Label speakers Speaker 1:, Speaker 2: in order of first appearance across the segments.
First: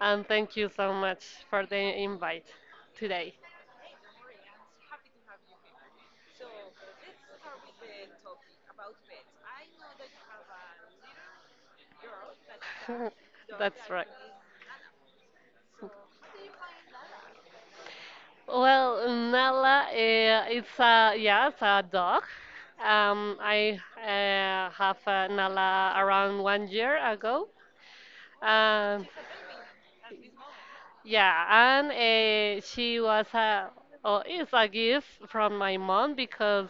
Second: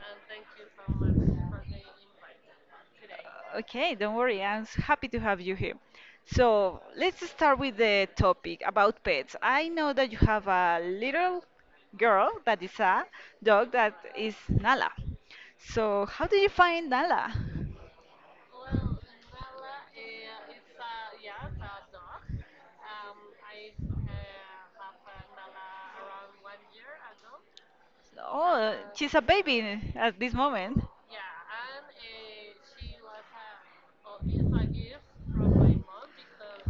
Speaker 1: and thank you so much for the invite today.
Speaker 2: Okay, don't worry. Happy to have you here. So let's start with the topic about pets. I know that you have a little girl that is a dog
Speaker 1: That's
Speaker 2: that
Speaker 1: right.
Speaker 2: is Nala. So how did you find Nala?
Speaker 1: Well, Nala, it's a dog. I have Nala around one year ago.
Speaker 2: Oh,
Speaker 1: Um,
Speaker 2: she's a baby at this moment.
Speaker 1: Yeah, and she was a oh, it's a gift from my mom because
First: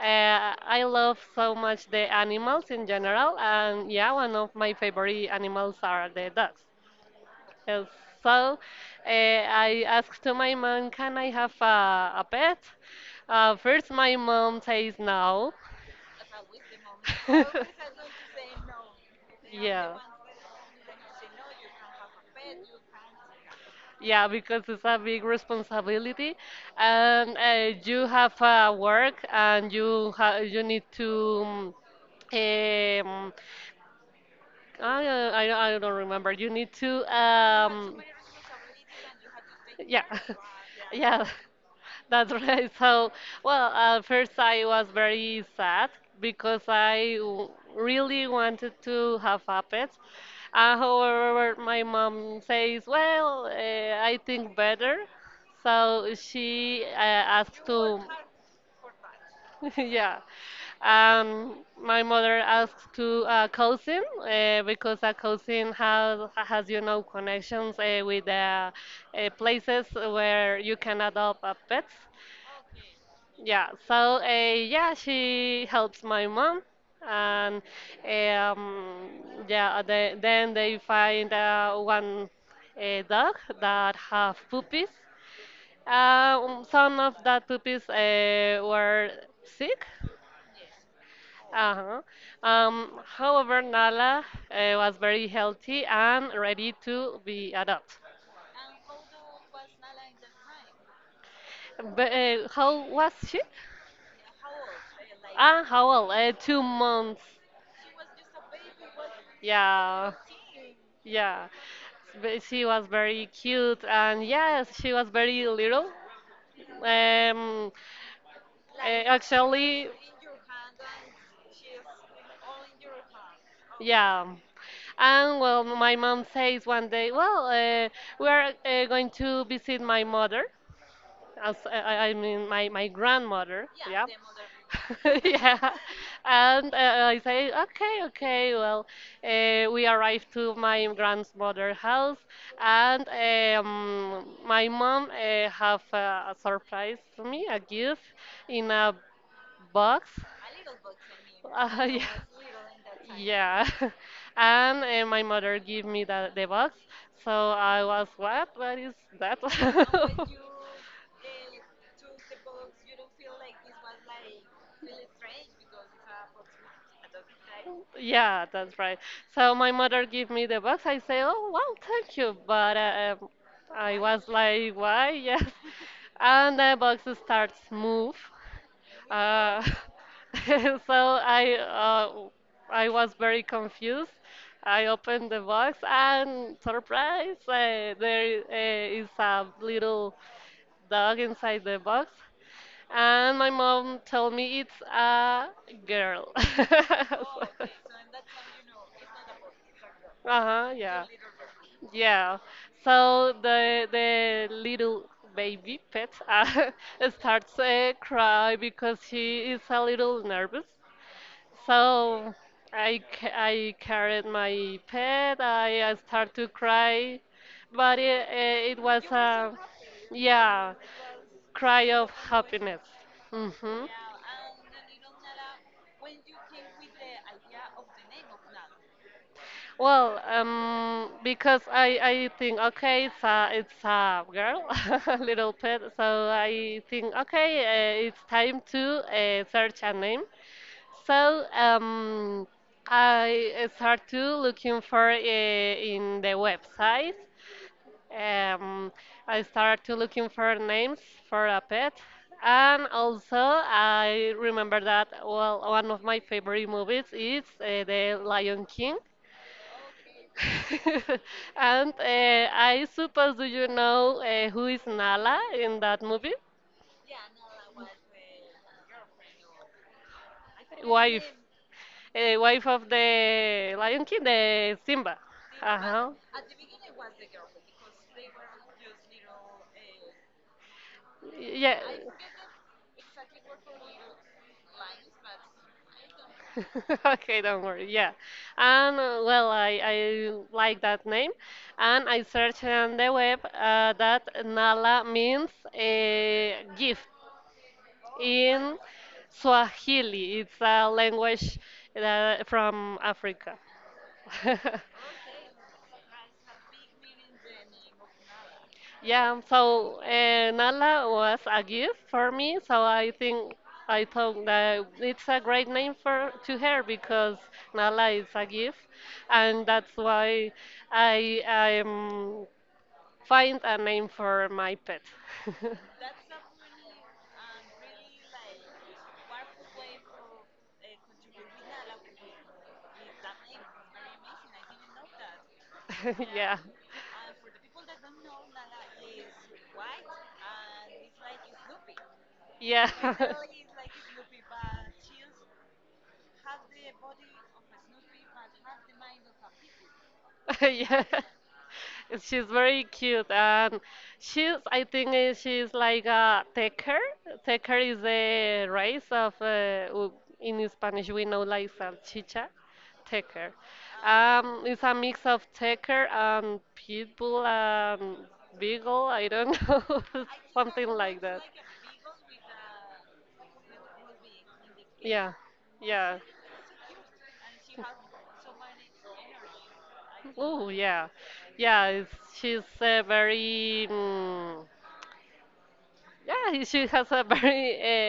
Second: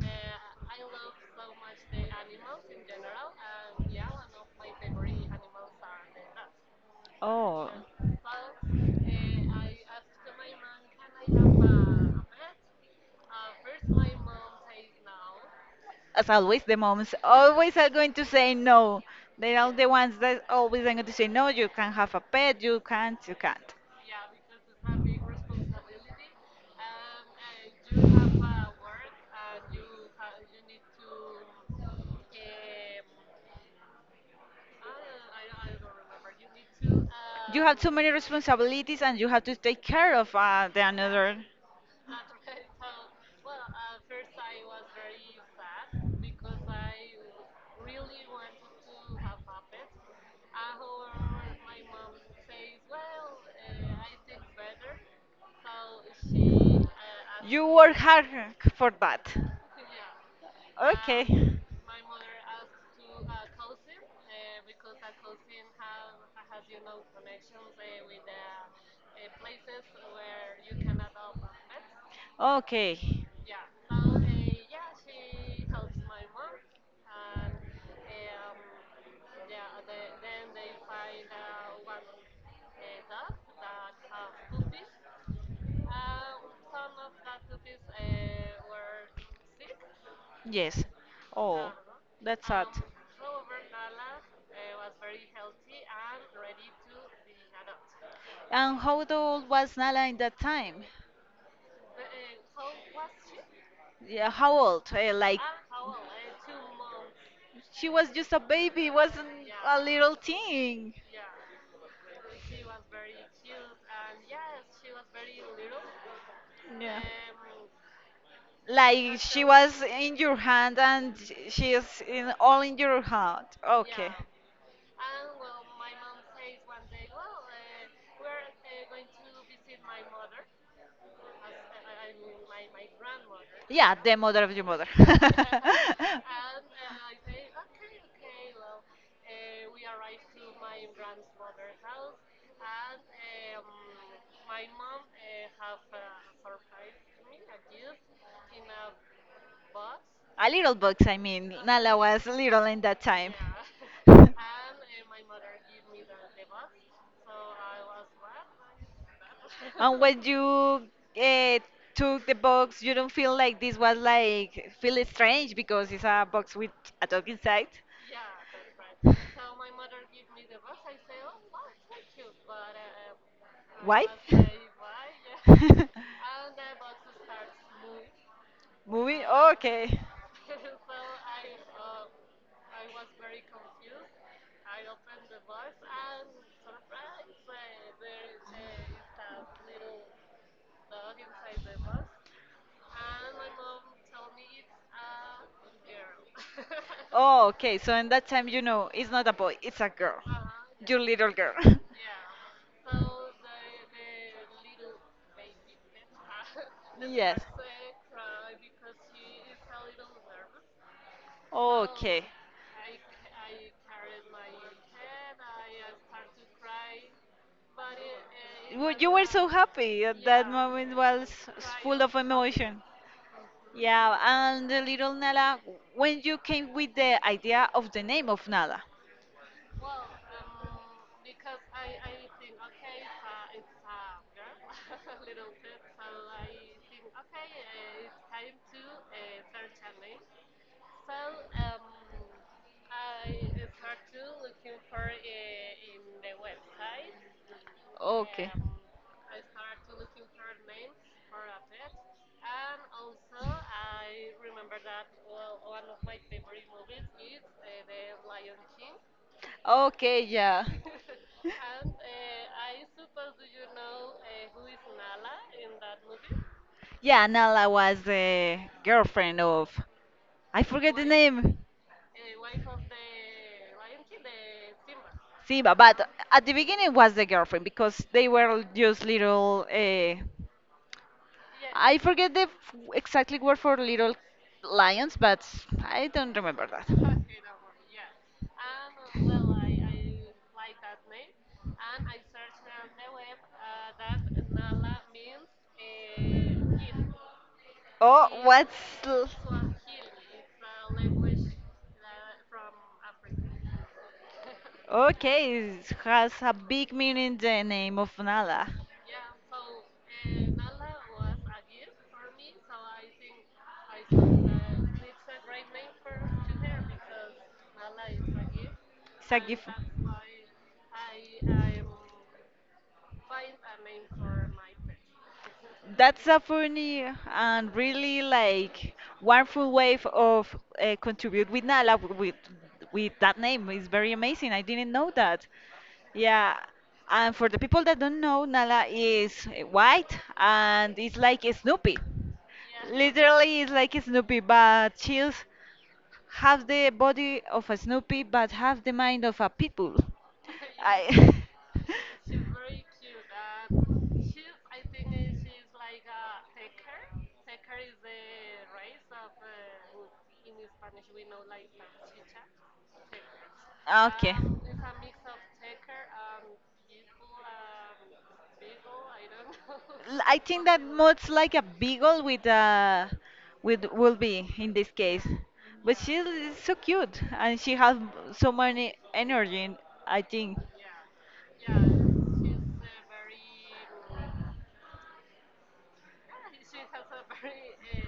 Speaker 1: I love so much the animals in general, and yeah, one of my favorite animals are the dogs.
Speaker 2: Oh.
Speaker 1: Uh, so, I asked to my mom, can I have a pet? First, my mom says no.
Speaker 2: As always, the moms always are going to say no. They are the
Speaker 1: Yeah.
Speaker 2: ones that always are going to say no. You can't have a pet. You can't. You can't.
Speaker 1: Yeah, because it's a big responsibility, and you have work, and you need to. Um, I don't remember. You need to.
Speaker 2: You have too
Speaker 1: Um,
Speaker 2: many responsibilities, and you have to take
Speaker 1: yeah,
Speaker 2: care of the
Speaker 1: yeah.
Speaker 2: another.
Speaker 1: That's right. So, well, at first I was very sad because I really wanted to have a pet. However, my mom says, well, I think better. So she asked
Speaker 2: You work
Speaker 1: to,
Speaker 2: hard for that.
Speaker 1: yeah,
Speaker 2: Okay.
Speaker 1: um, my mother asked to a cousin because a cousin has connections with places where you can adopt a pets.
Speaker 2: Okay.
Speaker 1: Yeah, so yeah, she helps my mom, and yeah, then they find one dog that have puppies. Some of that puppies were sick.
Speaker 2: Yes. Oh,
Speaker 1: Uh-huh.
Speaker 2: that's sad.
Speaker 1: However, Nala was very healthy and ready to be adopted.
Speaker 2: And how old was Nala in that time?
Speaker 1: But how was she?
Speaker 2: Yeah, how old? Like
Speaker 1: Ah, how old? Two months.
Speaker 2: she was just a baby, wasn't a
Speaker 1: Yeah.
Speaker 2: little thing.
Speaker 1: Yeah, but she was very cute, and yes, she was very little.
Speaker 2: Yeah.
Speaker 1: Um, eh,
Speaker 2: Like she was
Speaker 1: actually,
Speaker 2: in your hand and she is in all in your hand. Okay.
Speaker 1: yeah. And well, my mom says one day, well, we are going to visit my mother, I mean, my grandmother.
Speaker 2: Yeah,
Speaker 1: Yeah.
Speaker 2: the mother of your mother.
Speaker 1: Yeah. And I say, okay, okay. Well, we arrived to my grandmother's house, and my mom have a surprise to me, a gift in a box.
Speaker 2: A little box, I mean.
Speaker 1: Uh,
Speaker 2: Nala
Speaker 1: yeah.
Speaker 2: was little in that time.
Speaker 1: Yeah. And my mother gave me the box. So I was, what? What is that?
Speaker 2: When you took the box, you don't feel like this was like feel strange because it's a box with a dog inside.
Speaker 1: Yeah, that's right. So my mother gave me the box. I say, "Oh, wow, thank you," but I
Speaker 2: Why?
Speaker 1: was like, "Why?" Yes, and the box starts
Speaker 2: Moving.
Speaker 1: move. Uh,
Speaker 2: Okay.
Speaker 1: so I was very confused. I opened the box and surprise, there is a little dog inside the box, and my mom told me it's a girl.
Speaker 2: Oh, okay. So in that time, you know, it's not a boy, it's a girl.
Speaker 1: Uh-huh,
Speaker 2: Your
Speaker 1: yeah.
Speaker 2: yeah, little girl. yeah.
Speaker 1: Yeah. So the little baby pet
Speaker 2: Yes.
Speaker 1: starts cry because she is a little nervous.
Speaker 2: So, okay.
Speaker 1: So I carried my pet. I start to cry, but it was
Speaker 2: You were so
Speaker 1: a,
Speaker 2: happy. At that
Speaker 1: yeah.
Speaker 2: moment was
Speaker 1: Cry
Speaker 2: full
Speaker 1: of
Speaker 2: of
Speaker 1: happiness.
Speaker 2: emotion.
Speaker 1: hmm
Speaker 2: Yeah, and the little Nala, when you came with the idea of the name of Nala.
Speaker 1: Well, because I think okay, it's a girl, little pet. So I think okay, it's time to search a name. So I start to looking for in the website,
Speaker 2: Okay.
Speaker 1: um, I started to looking for names for a pet, and also I remember that well, one of my favorite movies is The Lion King.
Speaker 2: Okay, yeah.
Speaker 1: And I suppose, do you know who is Nala in that movie?
Speaker 2: Yeah, Nala was the girlfriend of, I forget the
Speaker 1: Wife,
Speaker 2: name.
Speaker 1: wife, of the Lion King, the Simba.
Speaker 2: Simba,
Speaker 1: Uh-huh.
Speaker 2: but at the beginning was the girlfriend because they were just little.
Speaker 1: Yeah.
Speaker 2: I forget the f- exactly word for little lions, but I don't remember that.
Speaker 1: Okay, don't worry. Yeah. And well, I like that name. And I searched on the web that Nala means a gift
Speaker 2: Oh, what's
Speaker 1: in
Speaker 2: l-
Speaker 1: Swahili. It's a language that, from Africa.
Speaker 2: okay? It has a big meaning. The name of Nala.
Speaker 1: Yeah, so Nala was a gift for me, so I thought that it's a great name for to her because Nala is a gift,
Speaker 2: It's a
Speaker 1: and
Speaker 2: gift.
Speaker 1: that's why I find a name for my pet.
Speaker 2: That's a funny and really like wonderful way of contribute with Nala with that name. It's very amazing. I didn't know that.
Speaker 1: Yeah,
Speaker 2: Yeah. And for the people that don't know, Nala is white and it's like Snoopy.
Speaker 1: yeah.
Speaker 2: Literally, it's like Snoopy, but she's have the body of a Snoopy, but have the mind of a pit bull.
Speaker 1: Yeah.
Speaker 2: I
Speaker 1: She's very cute, and she's I think, she's like a tecker. Tecker is a race of in Spanish we know like salchicha, tecker.
Speaker 2: okay.
Speaker 1: It's a mix of tecker and pit bull and beagle, I don't know,
Speaker 2: I think that
Speaker 1: something like
Speaker 2: much
Speaker 1: that.
Speaker 2: like a beagle with a with will be in this case.
Speaker 1: Yeah,
Speaker 2: But she
Speaker 1: yeah.
Speaker 2: is so cute and she has so many energy, I think.
Speaker 1: Oh, yeah, yeah. She's very. Yeah, she has a very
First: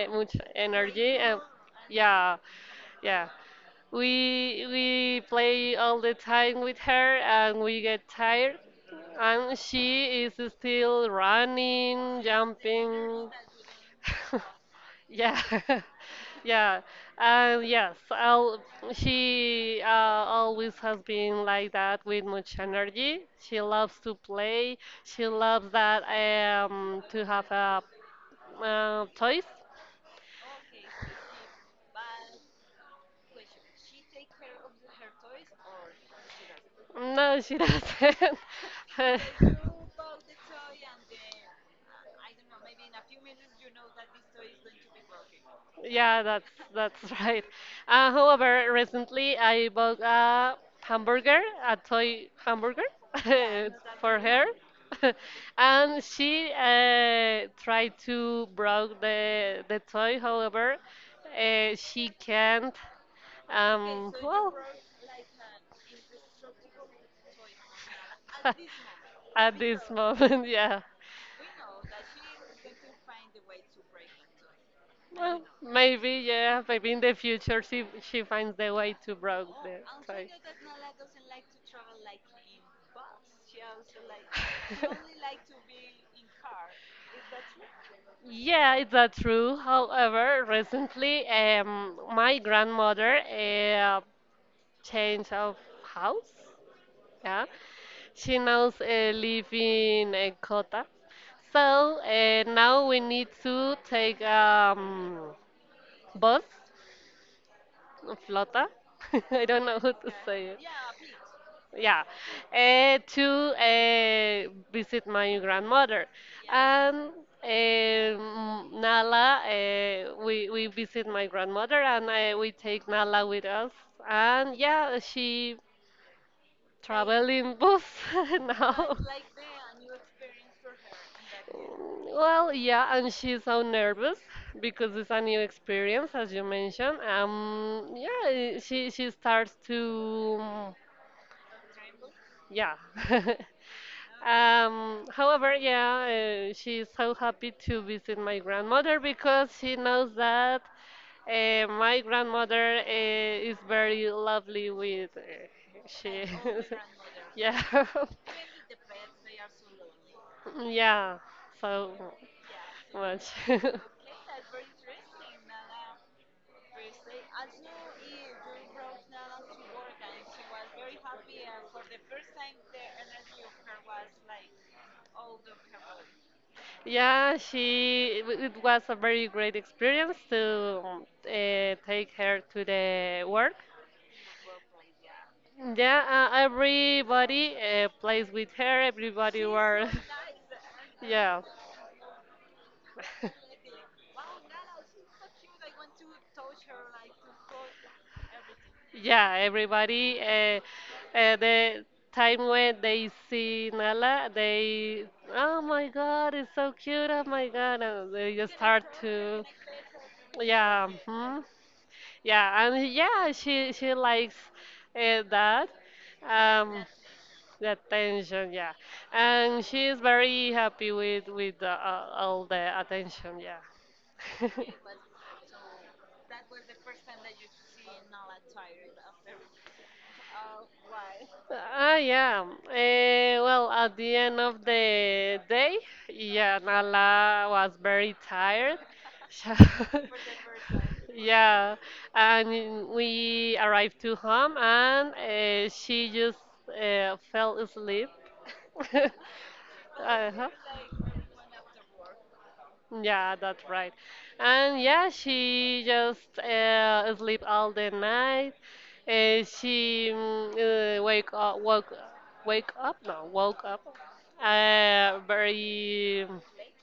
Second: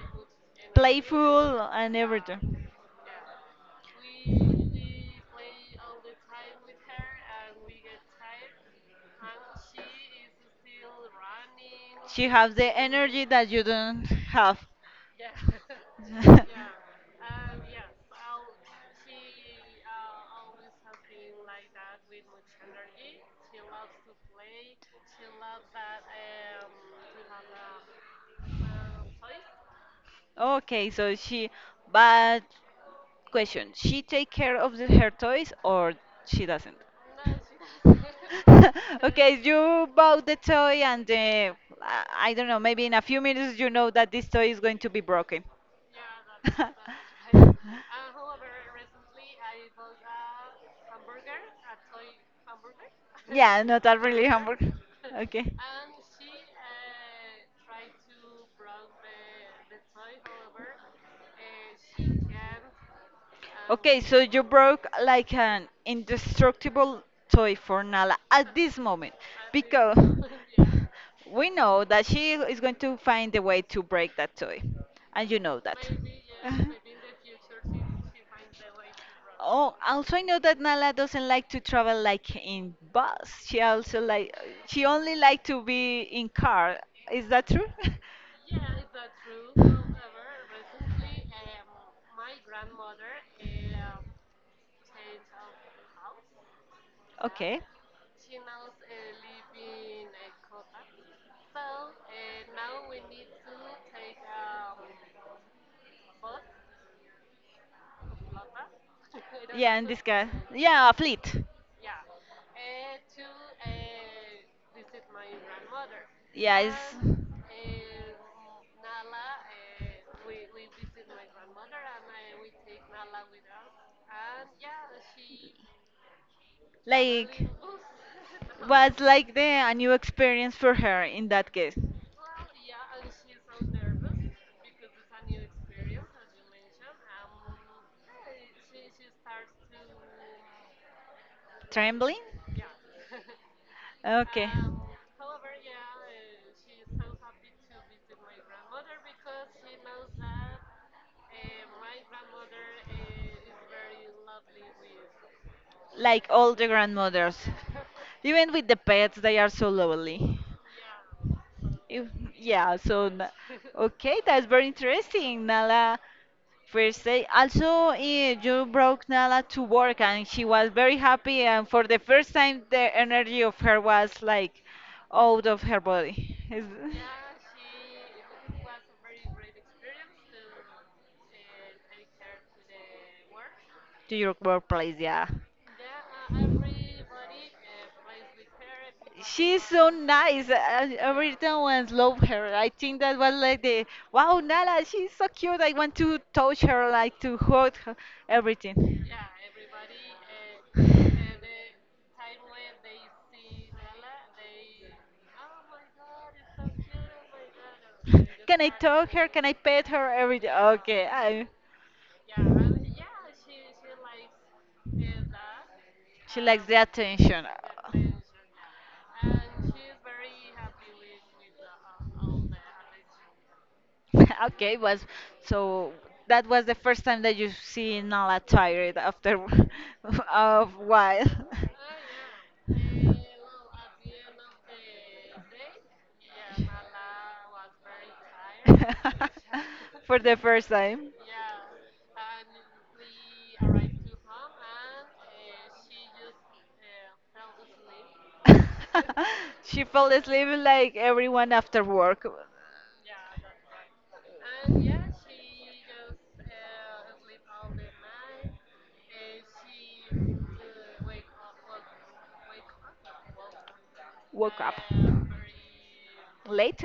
Speaker 1: much energy, and
Speaker 2: Playful and yeah,
Speaker 1: yeah,
Speaker 2: everything.
Speaker 1: yeah. We play all the time with her and we get tired and she is still running,
Speaker 2: She has the energy
Speaker 1: jumping.
Speaker 2: that you don't have.
Speaker 1: Yeah. Yeah. And yes, she always has been like that with much energy. She loves to play. She loves that to have a toys.
Speaker 2: Okay, so she, but question: She take care of the, her toys or she doesn't?
Speaker 1: No, she doesn't.
Speaker 2: Okay, you bought the toy and I don't know. Maybe in a few minutes you know that this toy is going to be broken.
Speaker 1: Yeah, that's that's right. However, recently I bought a hamburger, a toy hamburger
Speaker 2: Yeah, not that
Speaker 1: for
Speaker 2: really
Speaker 1: her,
Speaker 2: hamburger. Okay.
Speaker 1: and she tried to broke the toy. However, she can't.
Speaker 2: Okay,
Speaker 1: Um,
Speaker 2: so you
Speaker 1: well,
Speaker 2: broke like an indestructible toy for Nala at this moment
Speaker 1: at this
Speaker 2: because
Speaker 1: moment, yeah.
Speaker 2: we know that she is going to find a way to break that toy, and you
Speaker 1: Well,
Speaker 2: know that.
Speaker 1: maybe, yeah. Maybe in the future she finds the
Speaker 2: rob
Speaker 1: way to broke
Speaker 2: Oh,
Speaker 1: the
Speaker 2: also I
Speaker 1: tie.
Speaker 2: know that Nala doesn't like to travel like in bus. She also like, she only like to be in car. Is that true?
Speaker 1: Yeah, it's that true. However, recently, my grandmother changed of house. Yeah,
Speaker 2: Okay.
Speaker 1: she now live in Kota. So now we need to take bus. Flota? I don't
Speaker 2: Yeah,
Speaker 1: know
Speaker 2: and
Speaker 1: how
Speaker 2: this
Speaker 1: to
Speaker 2: guy.
Speaker 1: say it.
Speaker 2: Yeah, a fleet.
Speaker 1: Yeah, to visit my grandmother.
Speaker 2: Yeah, it's.
Speaker 1: And Nala, we visit my grandmother, and we take Nala with us. And yeah, she travel
Speaker 2: Like,
Speaker 1: in bus now.
Speaker 2: was like the a new experience for her in that case.
Speaker 1: Well, yeah, and she's so nervous because it's a new experience, as you mentioned. Yeah, she starts to,
Speaker 2: Trembling?
Speaker 1: yeah.
Speaker 2: Okay.
Speaker 1: However, yeah, she's so happy to visit my grandmother because she knows that my grandmother is very lovely with she.
Speaker 2: Like all the grandmothers.
Speaker 1: Yeah,
Speaker 2: Even with the pets, they are so lovely.
Speaker 1: yeah, so
Speaker 2: If- Yeah, so
Speaker 1: much.
Speaker 2: n- okay, that's very interesting. Nala first day. Also, eh, you brought Nala to work and she was very happy and for the first time the energy of her was like out of her body. Is-
Speaker 1: Yeah, it was a very great experience to take her to the work.
Speaker 2: to your workplace, yeah.
Speaker 1: Yeah, everybody plays with her. Everybody
Speaker 2: She's so
Speaker 1: were,
Speaker 2: nice. I,
Speaker 1: yeah.
Speaker 2: everyone love her. I think that was like the wow, Nala, she's so cute. I want to touch her, like to hug her, everything.
Speaker 1: Yeah, everybody. The time when they see Nala, oh my God, it's so cute. Oh my God, and they just
Speaker 2: Can I
Speaker 1: start
Speaker 2: touch her? Can
Speaker 1: to,
Speaker 2: I pet her? Everything.
Speaker 1: yeah,
Speaker 2: Okay,
Speaker 1: mhm.
Speaker 2: I,
Speaker 1: Yeah, and yeah, she likes uh, that,
Speaker 2: she likes the
Speaker 1: um,
Speaker 2: attention.
Speaker 1: the attention, yeah, and she is very happy with all the attention, yeah.
Speaker 2: Okay, was so that was the first time that you see Nala tired after of while.
Speaker 1: Ah, yeah. Well, at the end of the day, yeah, Nala was very tired.
Speaker 2: For the first time.
Speaker 1: Yeah, and we arrived to home, and she just fell asleep.
Speaker 2: She fell asleep
Speaker 1: Uh-huh.
Speaker 2: like everyone after work.
Speaker 1: Yeah, that's right. And yeah, she just sleep all the night. She wake up, no, woke up
Speaker 2: Woke up
Speaker 1: very
Speaker 2: late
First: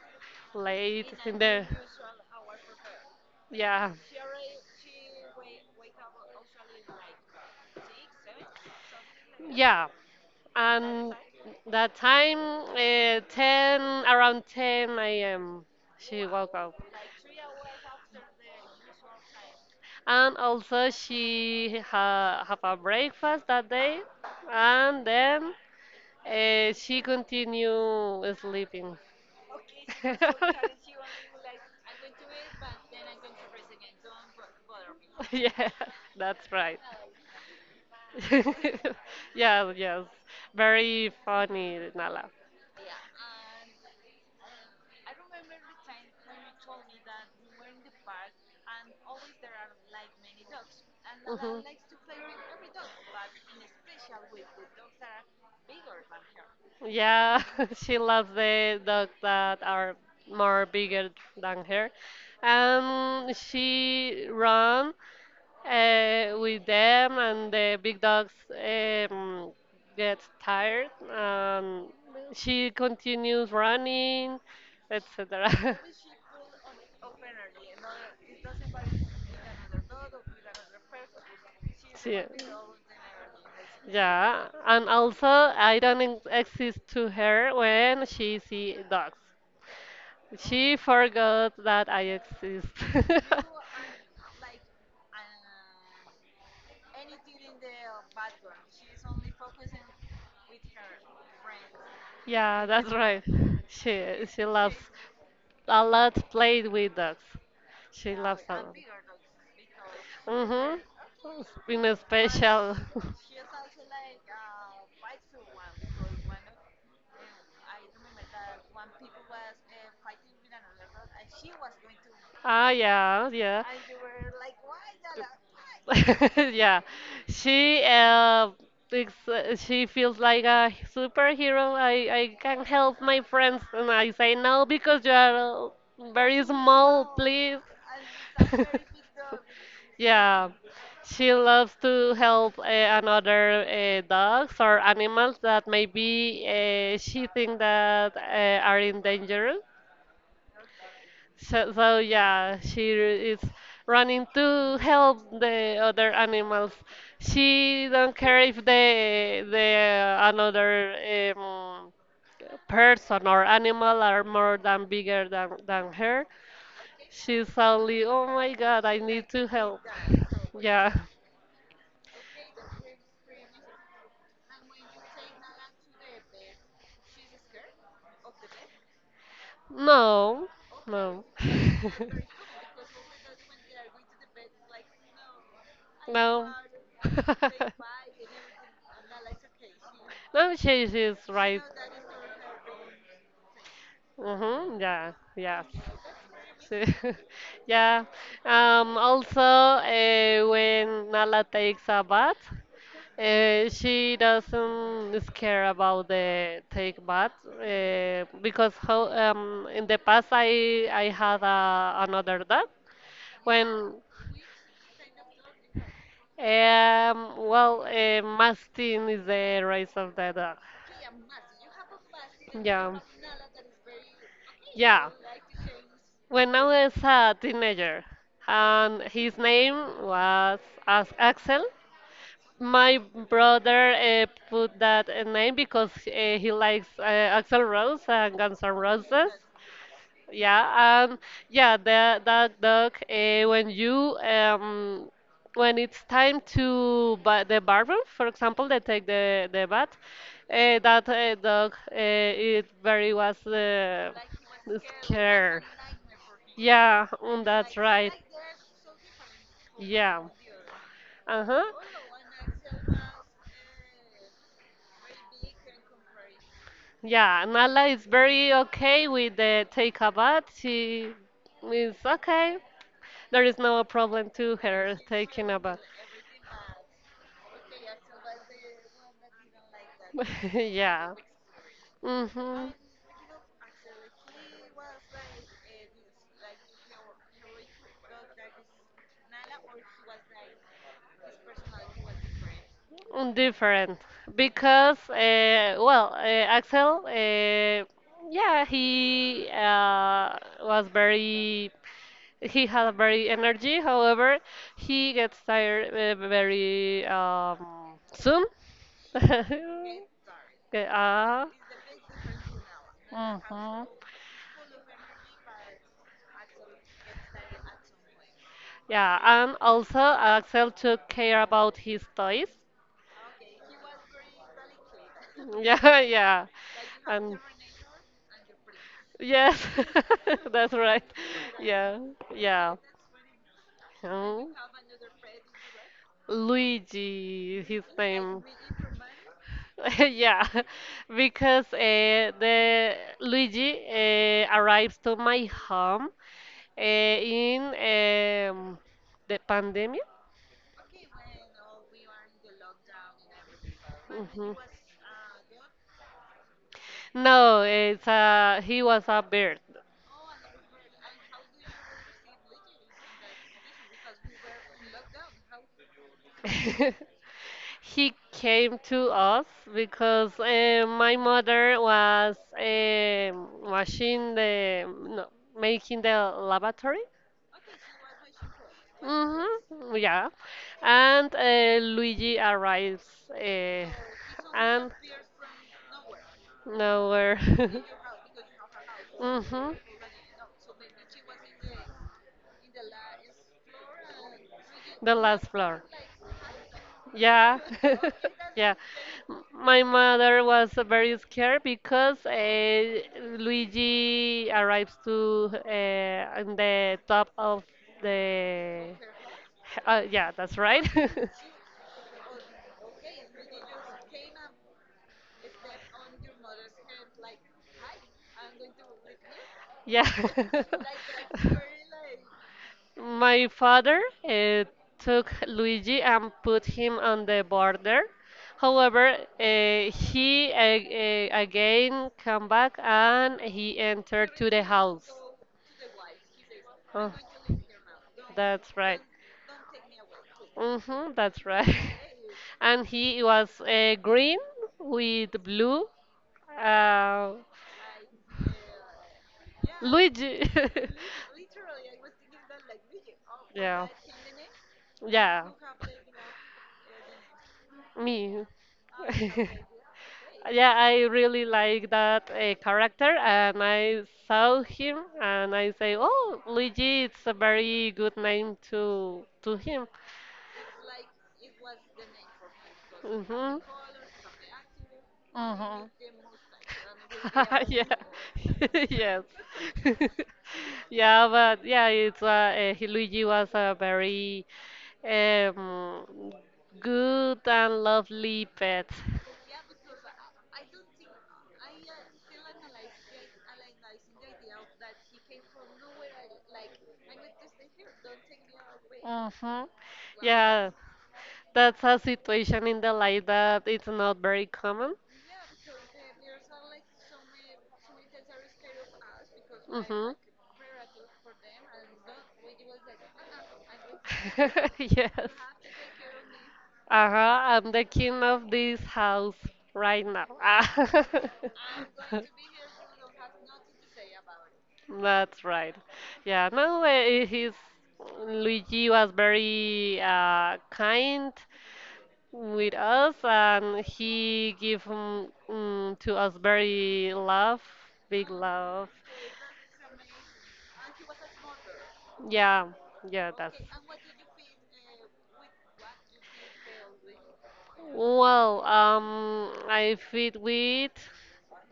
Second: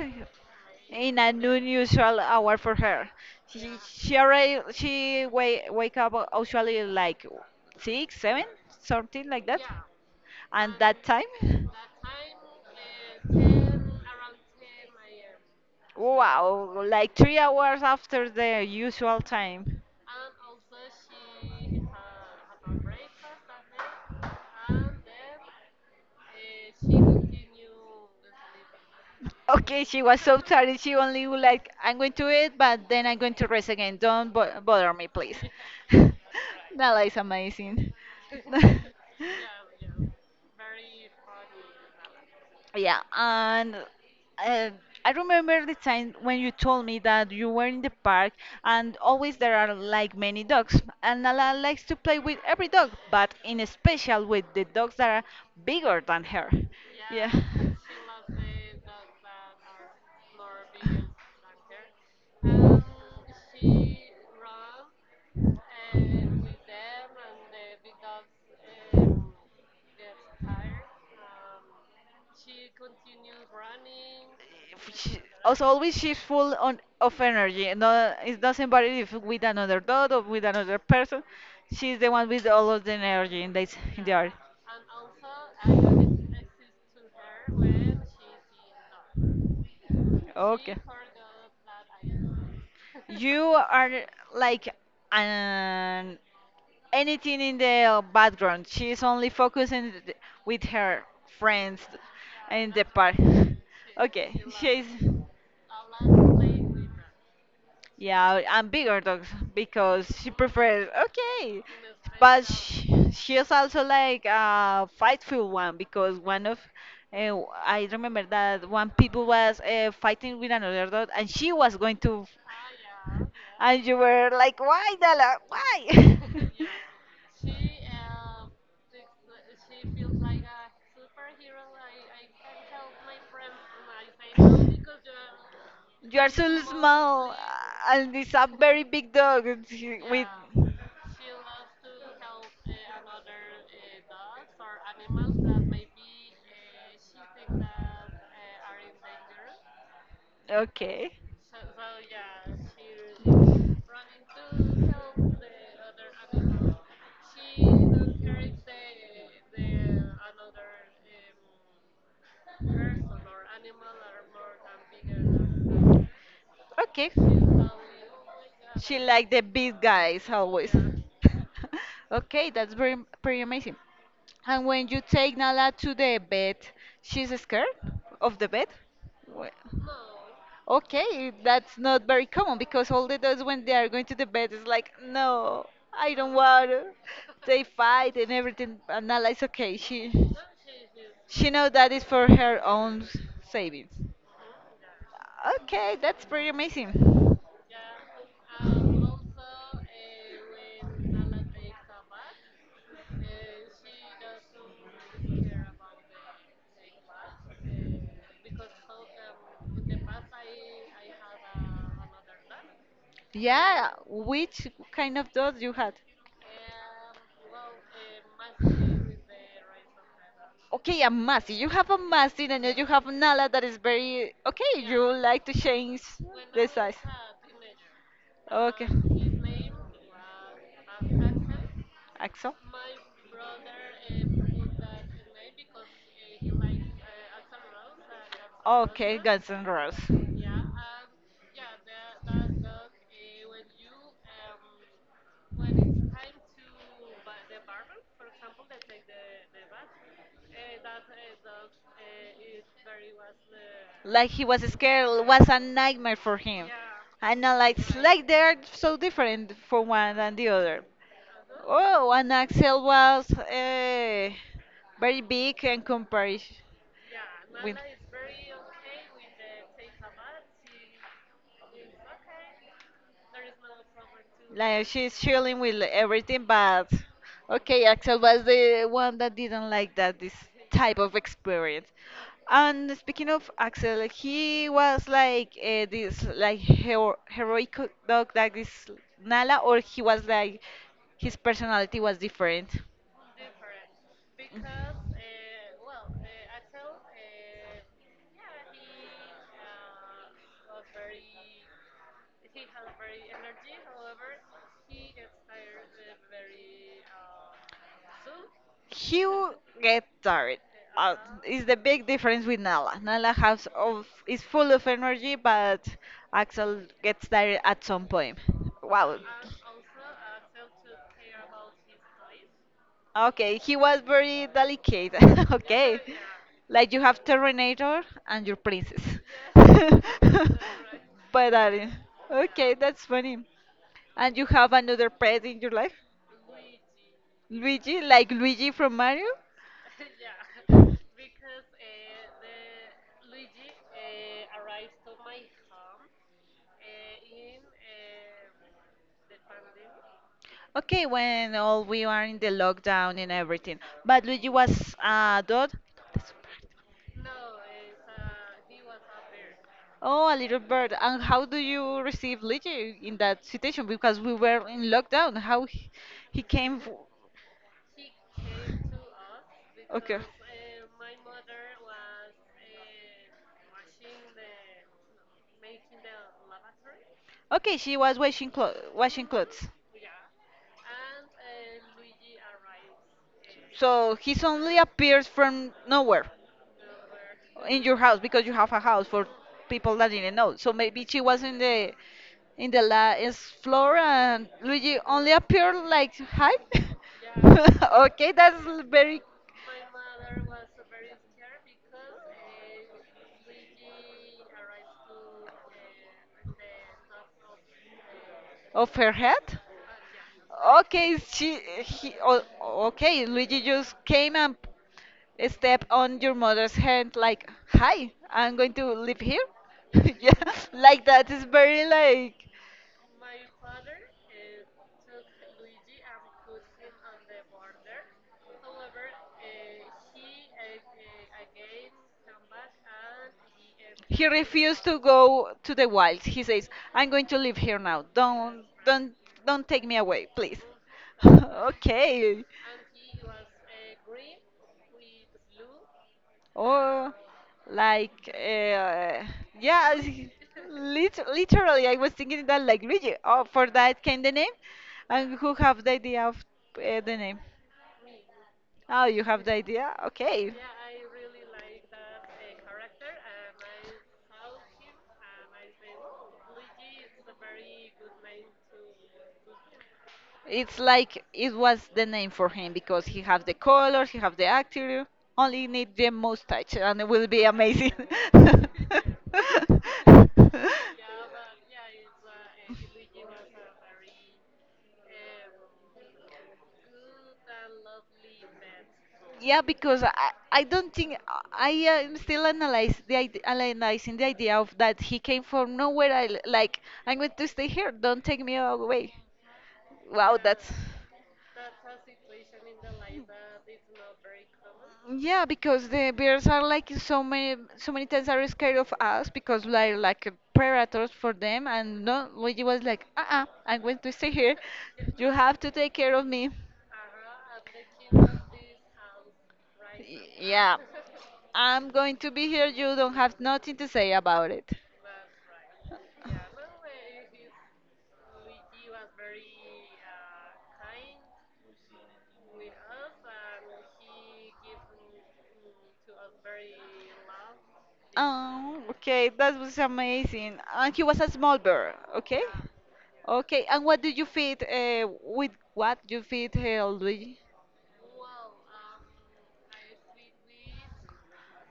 Speaker 1: late,
Speaker 2: in
Speaker 1: in
Speaker 2: an
Speaker 1: the
Speaker 2: unusual hour for her. She,
Speaker 1: yeah,
Speaker 2: she already wake up usually like six, seven, something like that.
Speaker 1: yeah.
Speaker 2: And that
Speaker 1: And
Speaker 2: time.
Speaker 1: that time, around 10 a.m., she woke up.
Speaker 2: Wow, like 3 hours after the usual time.
Speaker 1: And also she ha have a breakfast that day, and then she continue sleeping.
Speaker 2: Okay, she was so tired. She only would like, I'm going to eat, but then I'm going to rest again. Don't bo- bother me, please.
Speaker 1: Yeah, that's right.
Speaker 2: Nala is amazing.
Speaker 1: Yes, yes, very funny, Nala.
Speaker 2: Yeah, and I remember the time when you told me that you were in the park and always there are like many dogs. And Nala
Speaker 1: Mhm.
Speaker 2: likes to play with every dog, but in especial with the dogs that are bigger than her. Yeah.
Speaker 1: Yeah, she loves the dogs that are more bigger than her. She run with them, and the big dogs gets tired, and she continues running,
Speaker 2: Eh, she- also,
Speaker 1: etc.
Speaker 2: always she's full on, of energy. And no, it doesn't matter if with another dog or with another person. She's the
Speaker 1: Yeah.
Speaker 2: one with all of the energy in the art.
Speaker 1: Yeah, and also I don't exist to her when she see dogs.
Speaker 2: Okay.
Speaker 1: She forgot that I exist.
Speaker 2: You are like an anything in the background. She's only focusing with her friends
Speaker 1: Yeah,
Speaker 2: in the
Speaker 1: that's
Speaker 2: park.
Speaker 1: right. She
Speaker 2: Okay,
Speaker 1: she loves
Speaker 2: she's
Speaker 1: a lot played with dogs. She
Speaker 2: yeah,
Speaker 1: loves a
Speaker 2: and
Speaker 1: lot.
Speaker 2: bigger dogs because she
Speaker 1: Mm-hmm.
Speaker 2: prefers okay,
Speaker 1: In a
Speaker 2: but
Speaker 1: special.
Speaker 2: she, she's also like a fightful one because one of uh, I remember that one people was fighting with another dog and she was going to,
Speaker 1: Ah, yeah, yeah.
Speaker 2: and you were like, why, Dala? Why?
Speaker 1: Yeah, she uh, she feels like a superhero. I can help my friends, and I say no because you are
Speaker 2: You are
Speaker 1: very
Speaker 2: so
Speaker 1: small,
Speaker 2: small,
Speaker 1: please.
Speaker 2: and this a very big dog and she- with.
Speaker 1: Yeah, she loves to help another dogs or animals that maybe she think that are endangered.
Speaker 2: Okay,
Speaker 1: So, yeah, she is running to help the other animals. She don't care if the another um, person or animal are more than bigger than her.
Speaker 2: okay.
Speaker 1: She's only, oh my God, I
Speaker 2: She like
Speaker 1: need
Speaker 2: the
Speaker 1: to
Speaker 2: big
Speaker 1: help.
Speaker 2: guys always.
Speaker 1: Yeah.
Speaker 2: Okay, that's very pretty amazing. And when you take Nala to the bed, she's scared of the bed.
Speaker 1: No, no.
Speaker 2: Okay, that's not very common because all the dogs, when they are going to the bed, is like, no, I don't
Speaker 1: No.
Speaker 2: want to. They fight and everything. And Nala is okay.
Speaker 1: No, she is
Speaker 2: She
Speaker 1: right.
Speaker 2: know that is for her own savings.
Speaker 1: Mm-hmm, yeah, yeah.
Speaker 2: Okay, that's pretty
Speaker 1: Sí.
Speaker 2: amazing.
Speaker 1: Yeah. Also, when Nala takes a bath, she doesn't care about the take bath because how, in the past I had another dog when,
Speaker 2: Yeah, which kind of dogs you had?
Speaker 1: well, Mastin is the race of the dog.
Speaker 2: Okay, a Mastin. You have a Mastin and then you
Speaker 1: Yeah.
Speaker 2: have Nala that is very okay.
Speaker 1: Yeah.
Speaker 2: You like to change
Speaker 1: When I
Speaker 2: the
Speaker 1: was
Speaker 2: size.
Speaker 1: a teenager,
Speaker 2: Okay.
Speaker 1: and his name was Axel.
Speaker 2: Axel?
Speaker 1: My brother put that name because he likes Axel Rose and Guns N'
Speaker 2: Okay,
Speaker 1: Roses.
Speaker 2: Guns N' Roses.
Speaker 1: Yeah, and yeah, that dog when it's time to buy the bathroom, for example, they take the bath. That dog it very was
Speaker 2: Like he was scared, was a
Speaker 1: scared.
Speaker 2: nightmare for him.
Speaker 1: Yeah,
Speaker 2: And I
Speaker 1: that's
Speaker 2: like, it's
Speaker 1: right.
Speaker 2: like they're so different for one
Speaker 1: Yeah.
Speaker 2: and the other.
Speaker 1: Uh-huh.
Speaker 2: Oh, and Axel was very big in comparison
Speaker 1: Yeah,
Speaker 2: with.
Speaker 1: Nala is very okay with the take a bath. She is okay. There is no problem to
Speaker 2: Like
Speaker 1: her
Speaker 2: she's
Speaker 1: taking a
Speaker 2: chilling
Speaker 1: bath.
Speaker 2: with everything, but okay, Axel was the one that didn't like that this type
Speaker 1: Yeah.
Speaker 2: of experience.
Speaker 1: Mm-hmm.
Speaker 2: And speaking of Axel, he was like this like hero heroic dog like this Nala, or he was like his personality was different.
Speaker 1: Different because well, Axel, yeah, he was very, he had very energy. However, he gets tired very soon.
Speaker 2: He w- get tired.
Speaker 1: Okay.
Speaker 2: Uh, is the big difference with Nala. Nala has
Speaker 1: Mhm.
Speaker 2: of is full of energy, but Axel gets tired at some point.
Speaker 1: Yeah,
Speaker 2: Wow.
Speaker 1: and also Axel took care about his toys.
Speaker 2: Okay, he was very delicate.
Speaker 1: Yeah,
Speaker 2: Okay.
Speaker 1: yeah.
Speaker 2: Like you have
Speaker 1: And
Speaker 2: Terminator and your princess.
Speaker 1: yes, that's right.
Speaker 2: But that is
Speaker 1: Yeah, yeah.
Speaker 2: okay, that's funny. And you
Speaker 1: Um,
Speaker 2: have another pet in your life?
Speaker 1: Luigi, his
Speaker 2: Luigi, like
Speaker 1: name.
Speaker 2: Luigi from Mario?
Speaker 1: Yeah, because the Luigi arrives to my home in the pandemic.
Speaker 2: Okay, when all we are in the lockdown and everything. But Luigi
Speaker 1: Mhm.
Speaker 2: was a dog.
Speaker 1: No, it's he was a bird.
Speaker 2: Oh, a little bird. And how do you receive Luigi in that situation? Because we were in lockdown. How he came?
Speaker 1: He came to us because my mother was washing the no, making the lavatory.
Speaker 2: Okay, she was washing clothes.
Speaker 1: Mm-hmm. Yeah, and Luigi arrives uh,
Speaker 2: So he suddenly
Speaker 1: and
Speaker 2: appears from nowhere
Speaker 1: nowhere.
Speaker 2: in your house because you have a house for
Speaker 1: Mm-hmm.
Speaker 2: people that didn't know. So maybe she was in the last floor and Luigi
Speaker 1: The
Speaker 2: only
Speaker 1: last
Speaker 2: appeared
Speaker 1: floor.
Speaker 2: like hi.
Speaker 1: Yeah,
Speaker 2: Okay, that's
Speaker 1: yeah.
Speaker 2: very
Speaker 1: My mother was very scared because Luigi arrives to on the top of the.
Speaker 2: off her head.
Speaker 1: Yeah, that's right.
Speaker 2: Okay, she, he, okay, Luigi just came and step on your mother's hand like, "Hi, I'm going to live here."
Speaker 1: yeah.
Speaker 2: Yeah, like that is very like
Speaker 1: My father uh, took Luigi and put him on the border. However, he again came back and he
Speaker 2: he
Speaker 1: entered to the
Speaker 2: refused to
Speaker 1: house.
Speaker 2: go to the wilds. He says, "I'm
Speaker 1: Oh,
Speaker 2: going to live here now.
Speaker 1: that's right.
Speaker 2: Don't take me away, please."
Speaker 1: Mm-hmm, that's right.
Speaker 2: Okay.
Speaker 1: And he was green with blue.
Speaker 2: Or
Speaker 1: Uh,
Speaker 2: like yeah
Speaker 1: Luigi.
Speaker 2: literally I was thinking that like Luigi, oh, for
Speaker 1: Yeah.
Speaker 2: that came the name and
Speaker 1: Yeah.
Speaker 2: who have the idea of the name,
Speaker 1: Me.
Speaker 2: oh you have the idea okay.
Speaker 1: Yeah, I really like that character, and I saw him, and I say, "Oh, Luigi, it's a very good name to him."
Speaker 2: It's like it was the name for him because he have the
Speaker 1: Mm-hmm.
Speaker 2: colors, he have the actor, only need the
Speaker 1: Mm-hmm.
Speaker 2: mustache and it will be
Speaker 1: yeah.
Speaker 2: amazing.
Speaker 1: yes. yeah, but yeah, Luigi was a very um, good and lovely pet.
Speaker 2: Yeah, because I don't think I am still analyzing the idea of that he came from nowhere. Like I'm going to stay here. Don't take me away.
Speaker 1: Mm-hmm.
Speaker 2: Wow,
Speaker 1: Yeah.
Speaker 2: that's
Speaker 1: That's a situation in the life that it's not very common.
Speaker 2: yeah, because the bears are like so many so many times are scared of us because we're
Speaker 1: Mm-hmm.
Speaker 2: like predators for them and no Luigi was like, uh-uh, I'm going to stay here.
Speaker 1: Yes.
Speaker 2: You have to take care of me.
Speaker 1: Uh-huh, I'm the
Speaker 2: Y-
Speaker 1: king of this house right now.
Speaker 2: Yeah.
Speaker 1: Ah.
Speaker 2: I'm going to be here, you don't have nothing to say about it.
Speaker 1: That's right. Yeah, no, eh, he's Luigi was very kind with us and he give to us very love, big
Speaker 2: Oh,
Speaker 1: love.
Speaker 2: okay, that was amazing. And he was a small bird, okay?
Speaker 1: Yeah, yeah, that's.
Speaker 2: Okay, and what do you feed? With what you feed Luigi?
Speaker 1: Well, I feed with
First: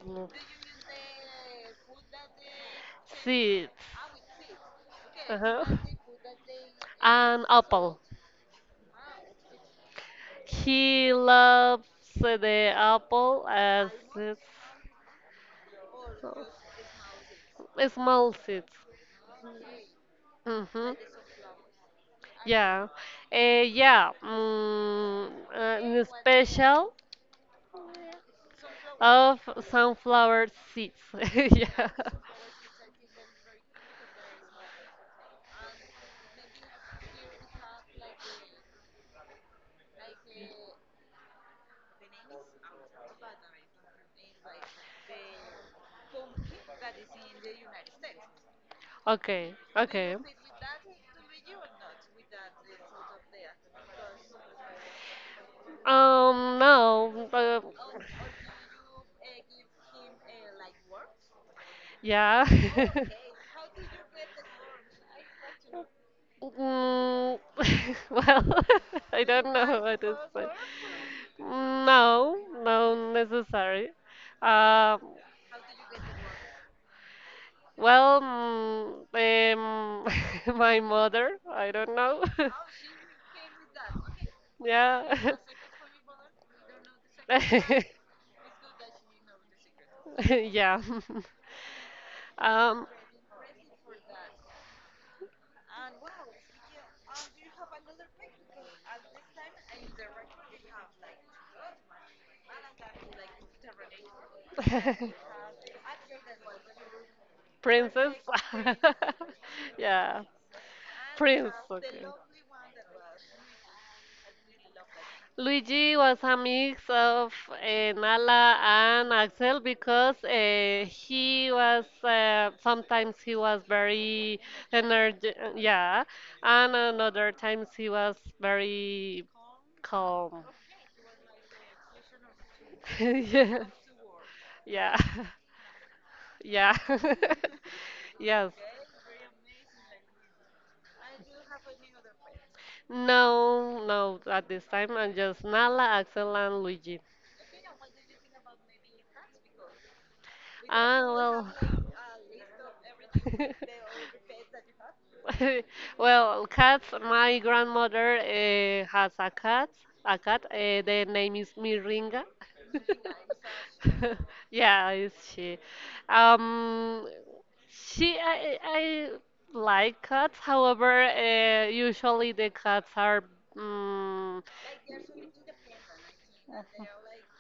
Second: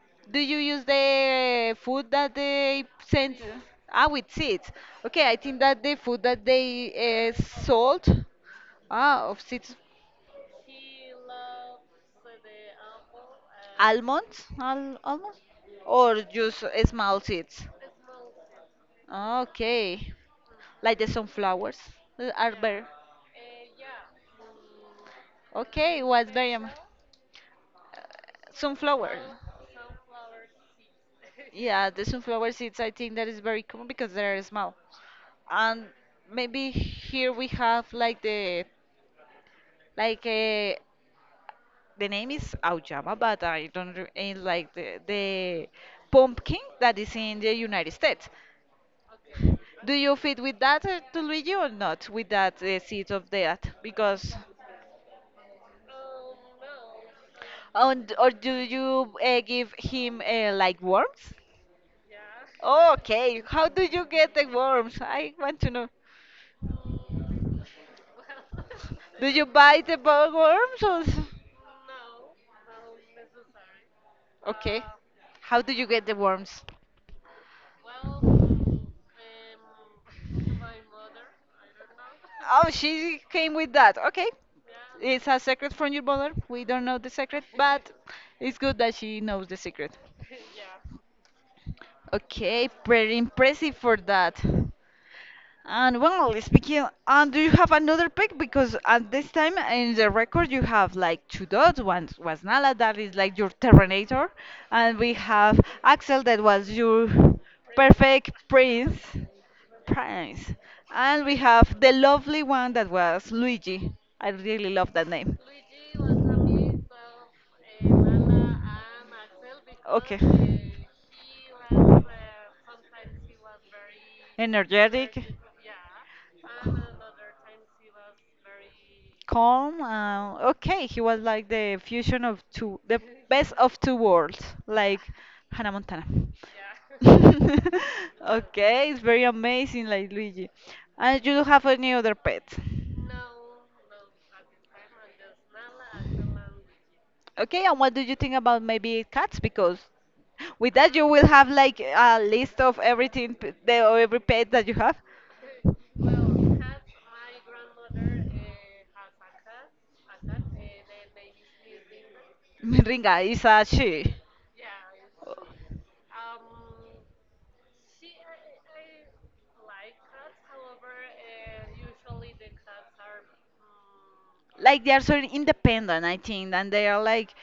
Speaker 1: mm,
Speaker 2: Do you use the food that they sent?
Speaker 1: seeds.
Speaker 2: Ah, with seeds. Okay, I think
Speaker 1: Uh-huh.
Speaker 2: that the food that they
Speaker 1: An apple.
Speaker 2: sold, ah, of seeds,
Speaker 1: He loves the apple as it's
Speaker 2: almonds, al almonds, or just small seeds.
Speaker 1: a small seeds.
Speaker 2: Okay,
Speaker 1: Mm-hmm.
Speaker 2: like the sunflowers are better.
Speaker 1: Yeah, yeah.
Speaker 2: Okay,
Speaker 1: In
Speaker 2: what's very
Speaker 1: special
Speaker 2: sunflower.
Speaker 1: of sunflower seeds. Yeah.
Speaker 2: Yeah, the sunflower seeds I think that is very common because they are small. And maybe here we have like the name is auyama, but I don't re- eh, like the pumpkin that is in the United States.
Speaker 1: Okay.
Speaker 2: Do you
Speaker 1: Okay.
Speaker 2: fit with that, to Luigi, or not with that seed of that? Because,
Speaker 1: No. But
Speaker 2: and, or do you give him like worms?
Speaker 1: yeah.
Speaker 2: Okay, how do you get the worms? I want to know.
Speaker 1: Mm, well, I
Speaker 2: Do you
Speaker 1: don't know
Speaker 2: buy the
Speaker 1: what is it.
Speaker 2: worms or? S-
Speaker 1: No, no necessary.
Speaker 2: Okay.
Speaker 1: Um,
Speaker 2: How do you get the worms?
Speaker 1: well, my mother, I don't know.
Speaker 2: Oh, she came with that. Okay. It's
Speaker 1: Yeah.
Speaker 2: a secret from your mother. We don't know the secret, but it's good that she knows the secret.
Speaker 1: Yeah.
Speaker 2: Okay,
Speaker 1: Um,
Speaker 2: pretty impressive for that. And well, speaking, and do you have another pick? Because at this time in the record you have like two dots. One was Nala, that is like your Terminator, and we have Axel, that was your
Speaker 1: princess.
Speaker 2: perfect
Speaker 1: Yeah.
Speaker 2: prince, and we
Speaker 1: Prince.
Speaker 2: have the lovely one that was Luigi. I really love that name.
Speaker 1: Luigi was a mix of Nala and Axel
Speaker 2: Okay.
Speaker 1: because he was sometimes he was very
Speaker 2: Energetic.
Speaker 1: energetic, yeah, and another times he was very
Speaker 2: Calm.
Speaker 1: calm.
Speaker 2: Okay, he was like the fusion of two, the best
Speaker 1: Yes,
Speaker 2: of two worlds,
Speaker 1: yeah,
Speaker 2: like Hannah Montana.
Speaker 1: yeah, yes.
Speaker 2: Okay, it's very amazing, like Luigi. And you don't have any other pets?
Speaker 1: No, no, at this time I'm just Nala, Axel, and Luigi.
Speaker 2: Okay, and what do you think about maybe cats? Because with that
Speaker 1: Ah,
Speaker 2: you will have
Speaker 1: well.
Speaker 2: like a list of everything, p- the every pet that you have.
Speaker 1: Well, cats. My grandmother has a cat. A cat. The name is Miringa.
Speaker 2: Ringa is a she.
Speaker 1: Yeah, it's she. Um, she. I like cats. However, usually the cats are. Mm,
Speaker 2: Like they are so independent, I think, and they are like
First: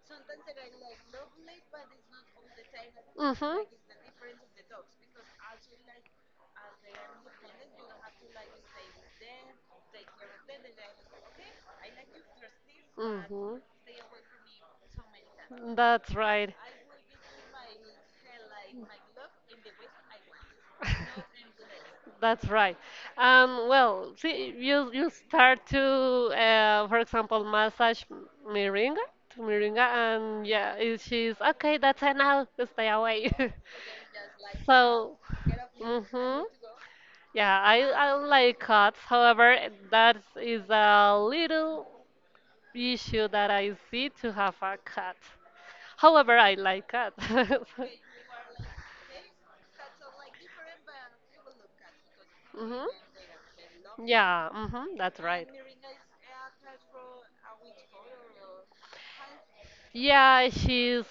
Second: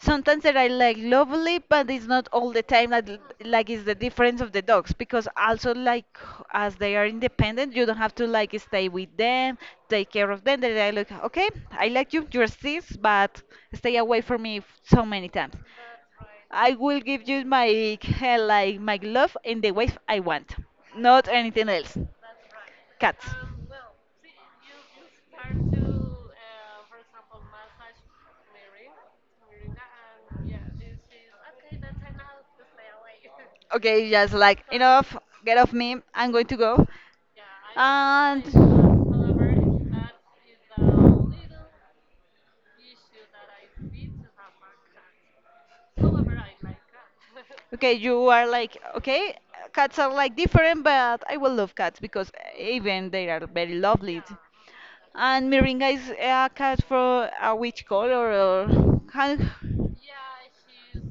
Speaker 2: sometimes they are like lovely, but it's not all the time.
Speaker 1: mhm.
Speaker 2: Like it's the difference of the dogs because also like as they are independent, you don't have to like stay with them, take care of them. They are like, okay, I like you, you're sis, but
Speaker 1: Mhm.
Speaker 2: stay away from me so many times.
Speaker 1: That's right.
Speaker 2: I will give you my like my love in the way I want, not anything else.
Speaker 1: That's right.
Speaker 2: Cats.
Speaker 1: Well, see, you start to, for example, to Moringa, and yeah, if she's okay, that's enough. Stay away.
Speaker 2: Okay, just like enough,
Speaker 1: so,
Speaker 2: get off me. I'm
Speaker 1: mhm.
Speaker 2: going to go.
Speaker 1: Yeah, I
Speaker 2: And
Speaker 1: like cats. However, that is a little issue that I see to have a cat. However, I like cats.
Speaker 2: okay, you are like, okay, cats are like different, but I will love cats because
Speaker 1: hmm.
Speaker 2: even they are very lovely.
Speaker 1: Yeah, mhm, that's right.
Speaker 2: And Miringa is a cat for a which color or can-
Speaker 1: Yeah, she's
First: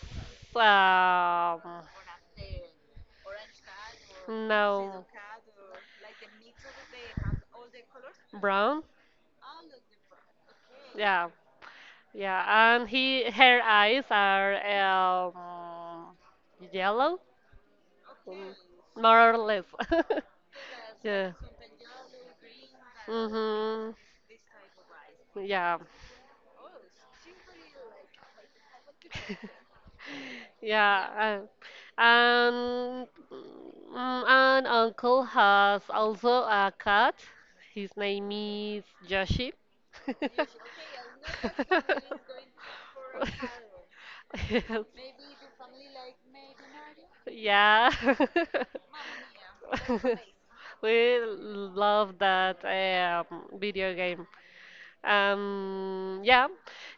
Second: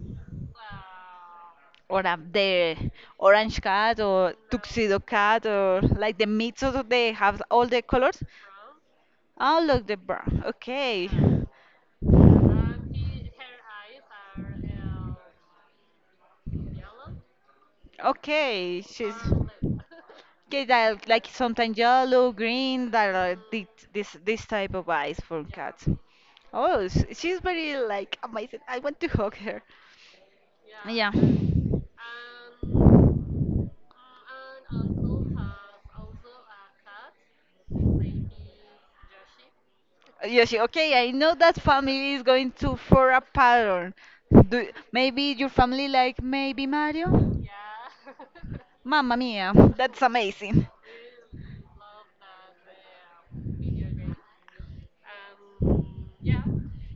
Speaker 1: um
Speaker 2: or a, the orange cat or tuxedo
Speaker 1: no
Speaker 2: cat or like the mix of they have all the colors.
Speaker 1: brown.
Speaker 2: Oh look the brown. Okay.
Speaker 1: Yeah, yeah, and he her eyes are um yellow, mm,
Speaker 2: Okay, she's
Speaker 1: more or less.
Speaker 2: okay, that like
Speaker 1: yeah.
Speaker 2: sometimes yellow, green, that are
Speaker 1: Mhm.
Speaker 2: this type of eyes for
Speaker 1: Yeah.
Speaker 2: cats. Oh, s- she's very like amazing. I want to hug her. Yeah.
Speaker 1: Yeah, and an uncle has also a cat. His name is Yoshi. Yoshi,
Speaker 2: Yeah, she, okay, I know that family is going to for a pattern. Do, maybe your family like maybe Mario?
Speaker 1: Yes. Yeah.
Speaker 2: Mamma mia, that's amazing.
Speaker 1: We love that video game. Yeah,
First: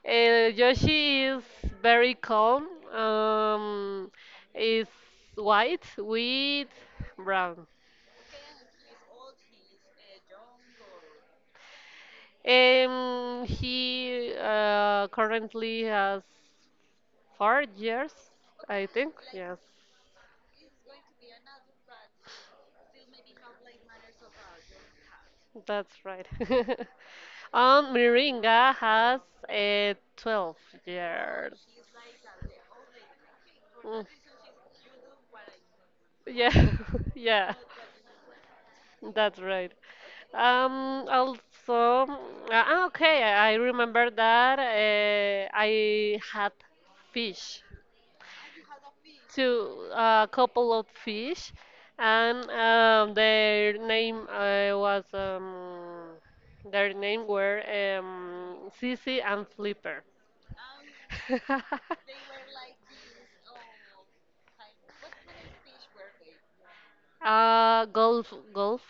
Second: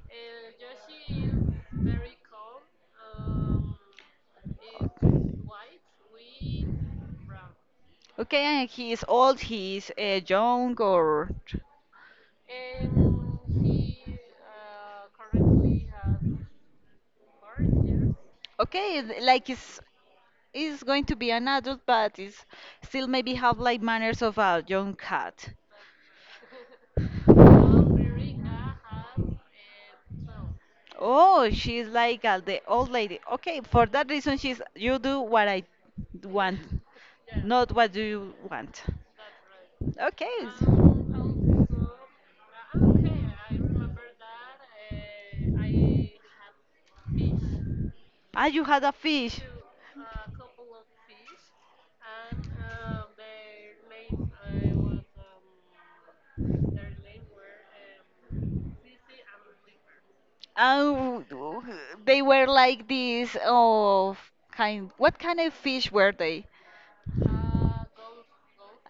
Speaker 1: uh, Yoshi is very calm. Um, is white with brown.
Speaker 2: Okay, and he is old, he is young or
Speaker 1: He currently has 4 years, I
Speaker 2: okay,
Speaker 1: think.
Speaker 2: th- like
Speaker 1: Yes,
Speaker 2: it's is going to be an adult, but is still maybe have like manners of a young cat.
Speaker 1: that's right. Miringa has 12
Speaker 2: Oh,
Speaker 1: years.
Speaker 2: she's like the old lady. Okay, for
Speaker 1: Mm,
Speaker 2: that reason, she's you do what I want,
Speaker 1: yeah, yeah,
Speaker 2: not what do you want.
Speaker 1: that's right.
Speaker 2: Okay.
Speaker 1: Also, uh, okay, I remember that I had fish,
Speaker 2: Ah, you had a fish.
Speaker 1: two, a couple of fish, and their name were Sissy and Flipper.
Speaker 2: Oh, they were like these of kind. What kind of fish were they?
Speaker 1: Golf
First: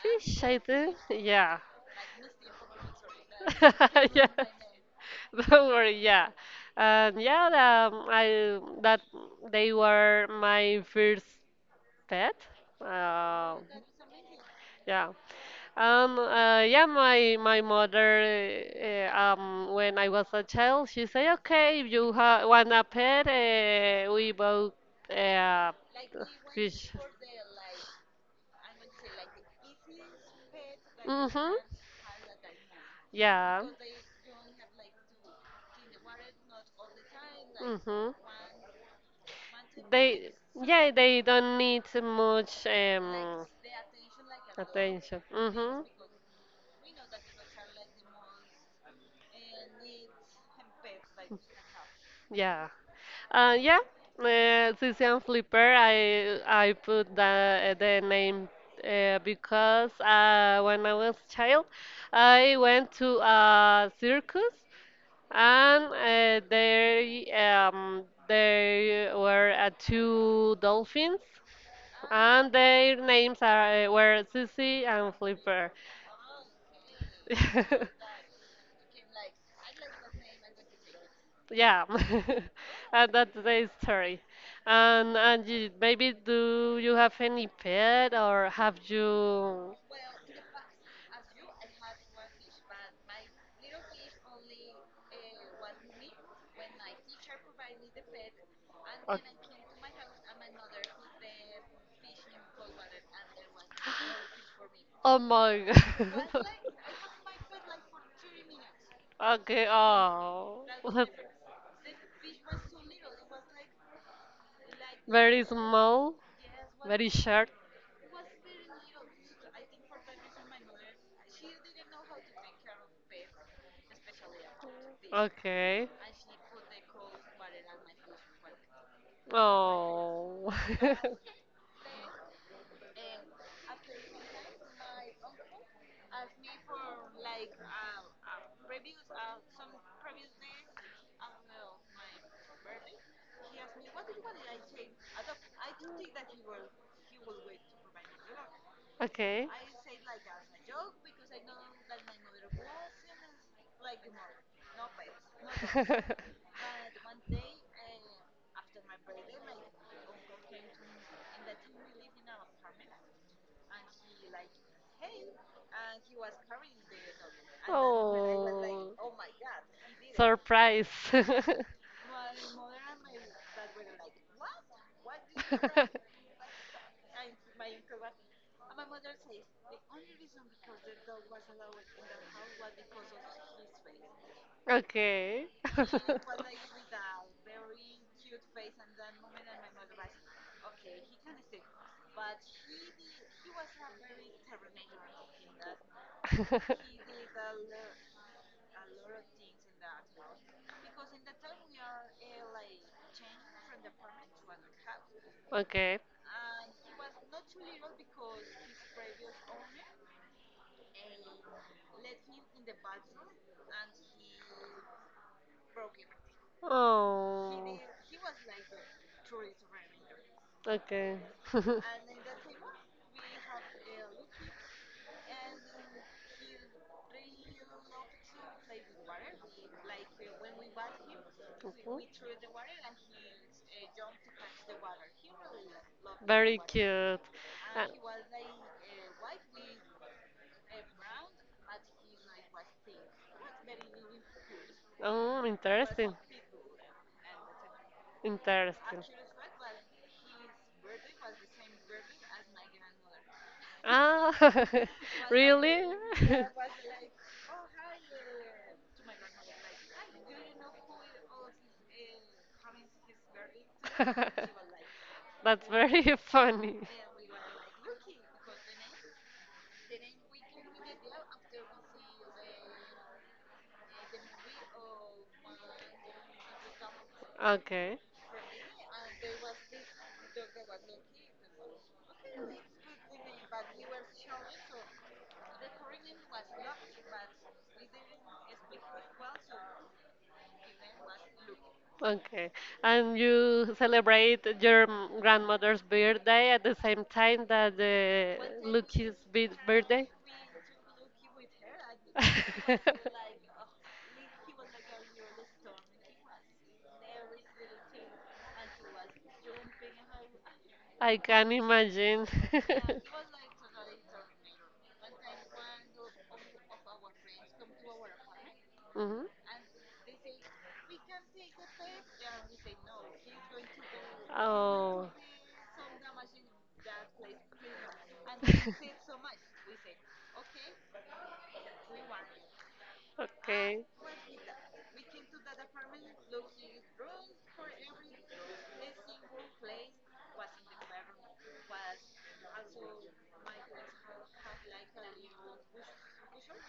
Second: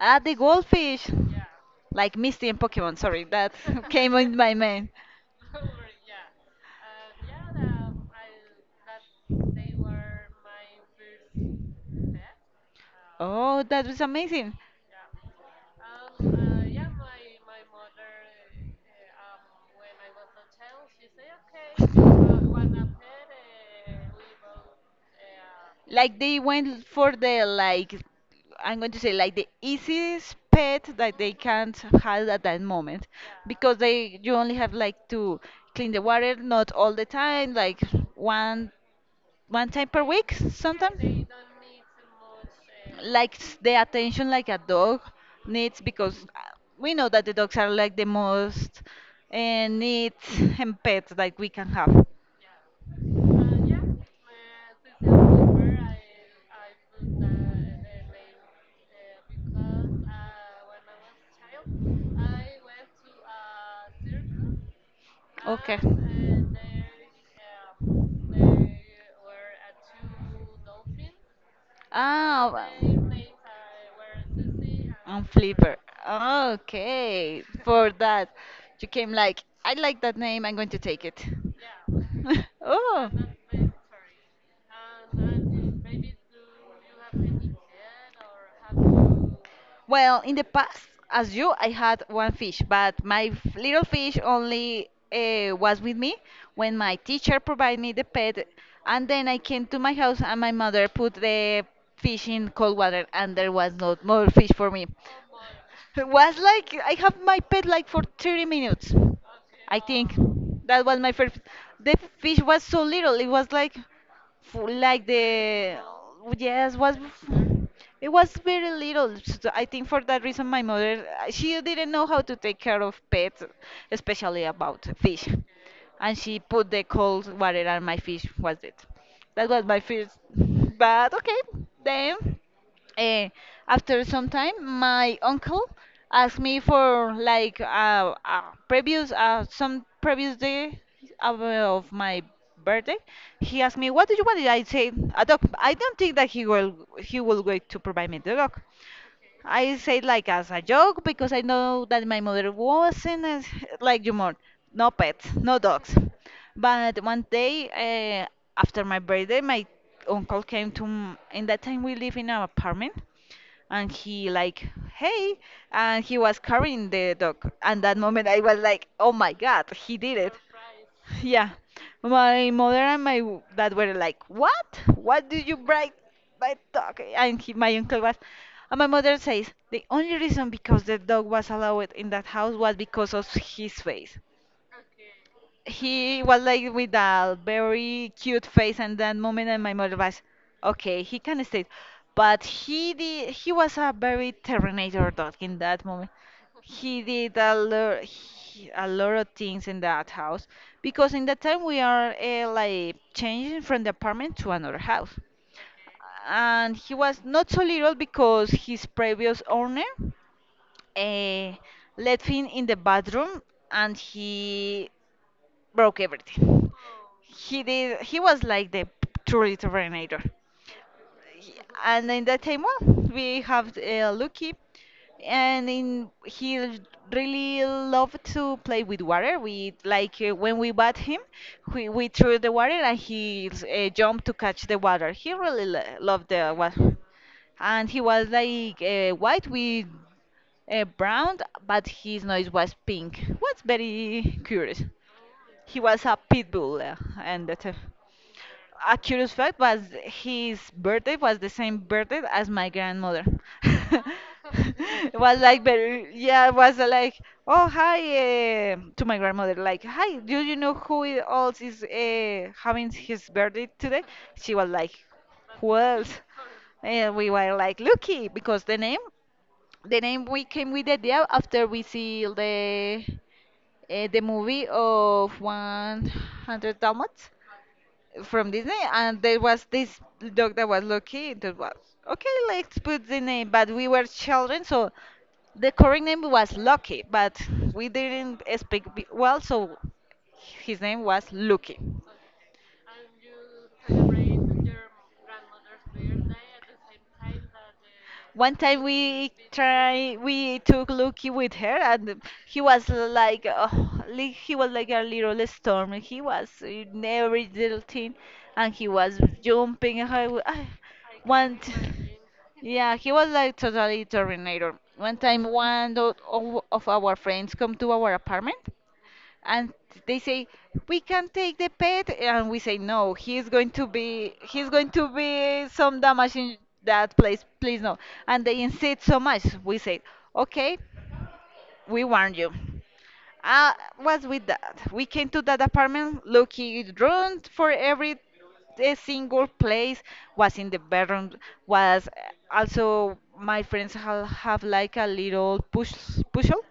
Speaker 2: Ah, the
Speaker 1: I think.
Speaker 2: goldfish.
Speaker 1: Yeah.
Speaker 2: Like Misty and Pokemon. Sorry, that came
Speaker 1: yeah.
Speaker 2: in my mind.
Speaker 1: Don't worry, yeah. And yeah, I that they were my first pet. Uh,
Speaker 2: Oh, that was amazing.
Speaker 1: yeah. Yeah, my mother, when I was a child, she said, okay, if you ha want a pet, we bought uh,
Speaker 2: Like they went
Speaker 1: fish.
Speaker 2: for the like I'm going to say like the easiest pet that they
Speaker 1: Mm-hmm.
Speaker 2: can't have at that moment
Speaker 1: Yeah.
Speaker 2: because they you only have like to clean the water not all the time like
Speaker 1: Mm-hmm.
Speaker 2: one one time per
Speaker 1: They,
Speaker 2: week
Speaker 1: yeah, they
Speaker 2: sometimes
Speaker 1: don't need much
Speaker 2: like s- the attention like a dog
Speaker 1: attention.
Speaker 2: needs
Speaker 1: Mm-hmm.
Speaker 2: because we know that the dogs are like the most neat and pets that we can have.
Speaker 1: Yeah. Yeah. Sicilian Flipper. I put the name because when I was child, I went to a circus
Speaker 2: Okay.
Speaker 1: and there there were two dolphins
Speaker 2: Ah,
Speaker 1: and their
Speaker 2: wow.
Speaker 1: names are were Sissy and
Speaker 2: On
Speaker 1: Flipper.
Speaker 2: Flipper. Okay, for that, you came like, I like that name, I'm going to take it.
Speaker 1: yeah, and that's the story. And you, maybe do you have any
Speaker 2: Oh.
Speaker 1: pet or have you?
Speaker 2: Well, in the past, as you, I had one fish, but my f- little fish only was with me when my teacher provided me the pet, and then I
Speaker 1: Okay.
Speaker 2: came to my house and my mother put the fish in cold water, and there was not more fish for me.
Speaker 1: Oh my
Speaker 2: It was
Speaker 1: god.
Speaker 2: like I have my pet like for 30 minutes.
Speaker 1: Okay.
Speaker 2: I think
Speaker 1: Oh.
Speaker 2: that was my first. The fish was so little. It was like for like
Speaker 1: Very
Speaker 2: the
Speaker 1: small,
Speaker 2: yes was
Speaker 1: very short.
Speaker 2: it was very little, so I think for that reason my mother she didn't know how to take care of pets, especially about fish,
Speaker 1: Okay.
Speaker 2: and she put the cold water on my fish was it. That was my first,
Speaker 1: Oh.
Speaker 2: but okay, then Eh, after some time, my uncle asked me for like previous some previous day of my birthday. He asked me, "What do you want?" I say, "A dog." I don't think that he will wait to provide me the dog.
Speaker 1: okay.
Speaker 2: I say like as a joke because I know that my mother wasn't as, like you more, no pets, no dogs. But one day after my birthday, my uncle came to m- in that time we live in an apartment and he like hey, and he was carrying the dog and that moment I was like, oh
Speaker 1: oh.
Speaker 2: my god, he did it.
Speaker 1: Surprise.
Speaker 2: Yeah, my mother and my w- dad were like what did you break my dog, and he, my uncle was and my mother says the only reason because the dog was allowed in that house was because of his face.
Speaker 1: Okay.
Speaker 2: He was like with a very cute face and that moment and my mother was okay he can stay, but he did, he was a very terminator dog in that moment. He did a lot he- A lot of things in that house because in that time we are like changing from the apartment to another house,
Speaker 1: Okay.
Speaker 2: and he was not so little because his previous owner uh, left him in the bathroom and he broke everything. He
Speaker 1: Oh.
Speaker 2: did. He was like the truly Terminator.
Speaker 1: Okay.
Speaker 2: He- And in that time, well, we have Lucky, and in, he l- really loved to play with water. We like when we bat him, we
Speaker 1: Mhm.
Speaker 2: threw the water and he jumped to catch the water. He really loved the
Speaker 1: Very
Speaker 2: water,
Speaker 1: cute.
Speaker 2: and he was like white with brown, but his nose was pink. What's very curious.
Speaker 1: Oh,
Speaker 2: He was
Speaker 1: interesting.
Speaker 2: a pit bull, and that, a
Speaker 1: Interesting.
Speaker 2: curious fact was his birthday was the same birthday as my grandmother.
Speaker 1: Ah,
Speaker 2: It was like
Speaker 1: really?
Speaker 2: very, yeah, it was like, oh hi, to my grandmother, like hi, do you know who I- else is having his birthday today? She was like,
Speaker 1: That's
Speaker 2: who else?
Speaker 1: very funny.
Speaker 2: And we were like lucky because the name we came with the idea after we see the movie of 100 Dalmats
Speaker 1: Okay,
Speaker 2: from Disney, and there was this dog that was lucky. That was okay. Let's put the name, but we were children, so the correct name was Lucky, but we didn't speak b- well, so his name was Lucky.
Speaker 1: okay. And you celebrate your grandmother's birthday at the same time that the
Speaker 2: One time we
Speaker 1: Birthday?
Speaker 2: try we took Lucky with her and he was like oh, li- he was like a little storm. He was in every little thing and he was jumping. And I, w- I
Speaker 1: I can
Speaker 2: want
Speaker 1: imagine.
Speaker 2: yeah, he was like totally Terminator. One time, one o- of our friends come to our apartment,
Speaker 1: Mhm.
Speaker 2: and they say we can take the pet and we say no, he's going to be he's going to
Speaker 1: Oh,
Speaker 2: be some damage in that place, please no, and they insist so much we say okay, we warn you, uh,
Speaker 1: okay,
Speaker 2: what's with that we came to that apartment looking around for every a single place was in the bedroom was also my friends have like a little push puzzle,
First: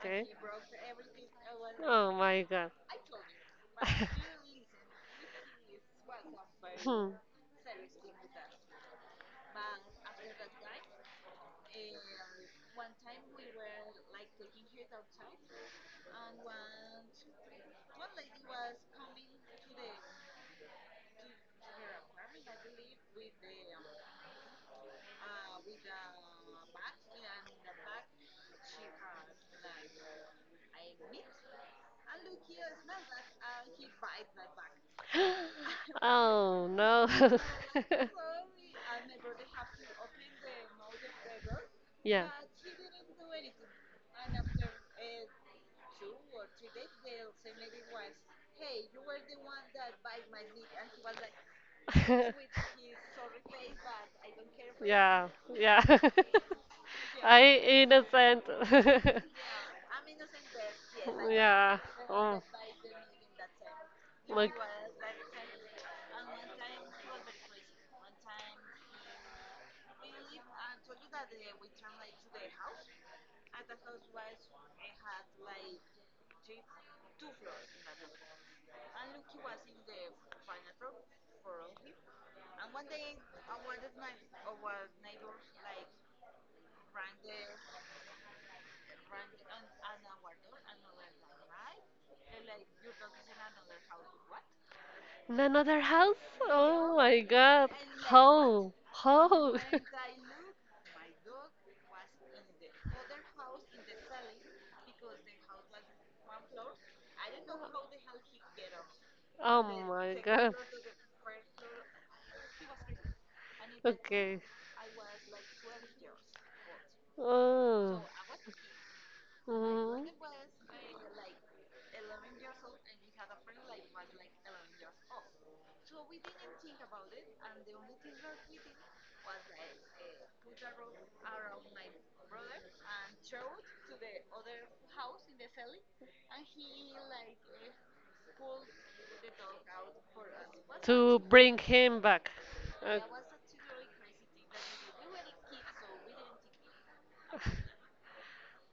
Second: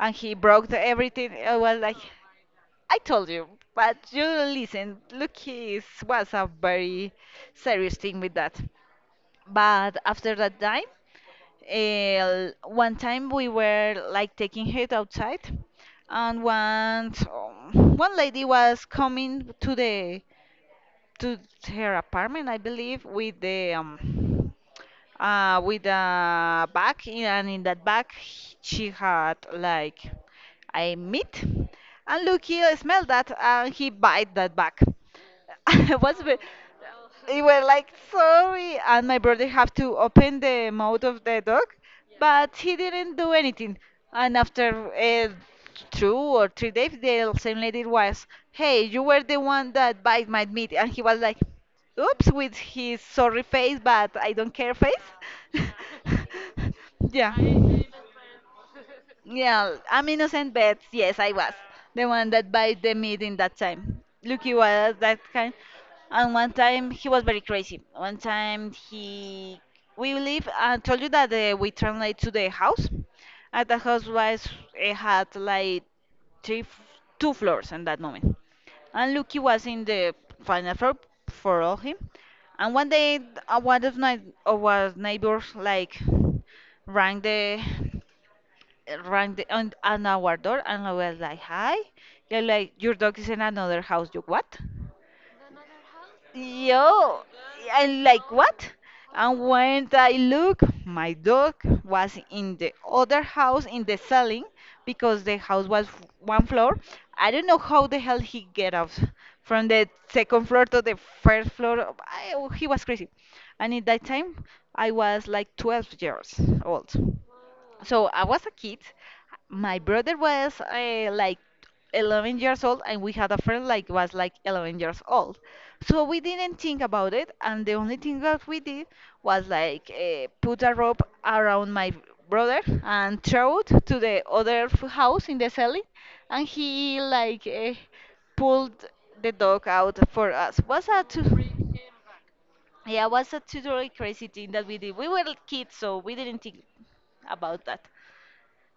Speaker 2: and he broke the everything. I was like,
Speaker 1: Oh my God.
Speaker 2: I told you, but you don't listen. Look, he was a very
Speaker 1: Hmm.
Speaker 2: serious thing with that. But after that time, one time we were like taking her outside, and one lady was coming to the to her apartment, I believe, with the with a bag, and in that bag she had like a meat. And Lucky smelled that, and he bite that bag. It was ve-
Speaker 1: Oh no.
Speaker 2: they were like sorry, and my brother have to open the mouth of the dog,
Speaker 1: Yeah.
Speaker 2: but he didn't do anything. And after two or three days, the same lady was, "Hey, you were the one that bite my meat," and he was like, "Oops," with his sorry face, but I don't care face.
Speaker 1: yeah, yeah.
Speaker 2: Yeah.
Speaker 1: I innocent.
Speaker 2: Yeah, I'm innocent bets. Yes, I was
Speaker 1: yeah.
Speaker 2: the one
Speaker 1: Oh,
Speaker 2: that bite the meat in that time.
Speaker 1: look.
Speaker 2: Lucky was that kind. And one time he was very crazy. One time he, we live. I told you that we translate to the house. At the house was it had like three, f- two floors in that moment. And Lucky was in the final floor for all him. And one day, one of my our neighbors like rang the rang on our door, and I was like, hi. They're like, your dog is in another house. You what?
Speaker 1: In another house? Oh my
Speaker 2: Yo,
Speaker 1: god.
Speaker 2: and like what?
Speaker 1: How?
Speaker 2: And
Speaker 1: How?
Speaker 2: when I look, my dog was in the other house in the ceiling because the house was one floor. I don't know how the hell he get off
Speaker 1: oh
Speaker 2: from the
Speaker 1: my
Speaker 2: second
Speaker 1: god.
Speaker 2: floor to the first floor. He was crazy. And in that
Speaker 1: Okay.
Speaker 2: time, I was like 12 years old.
Speaker 1: Oh.
Speaker 2: So I was a kid. My brother
Speaker 1: Hmm.
Speaker 2: was like 11 years old, and we had a friend like was like 11 years old, so we didn't think about it, and the only thing that we did was like put a rope around my brother and throw it to the other house in the cellar, and he like pulled the dog out for us. Was a
Speaker 1: To
Speaker 2: too
Speaker 1: bring him back. O-
Speaker 2: Yeah, was a totally crazy thing that we did. We were kids, so we didn't think about that.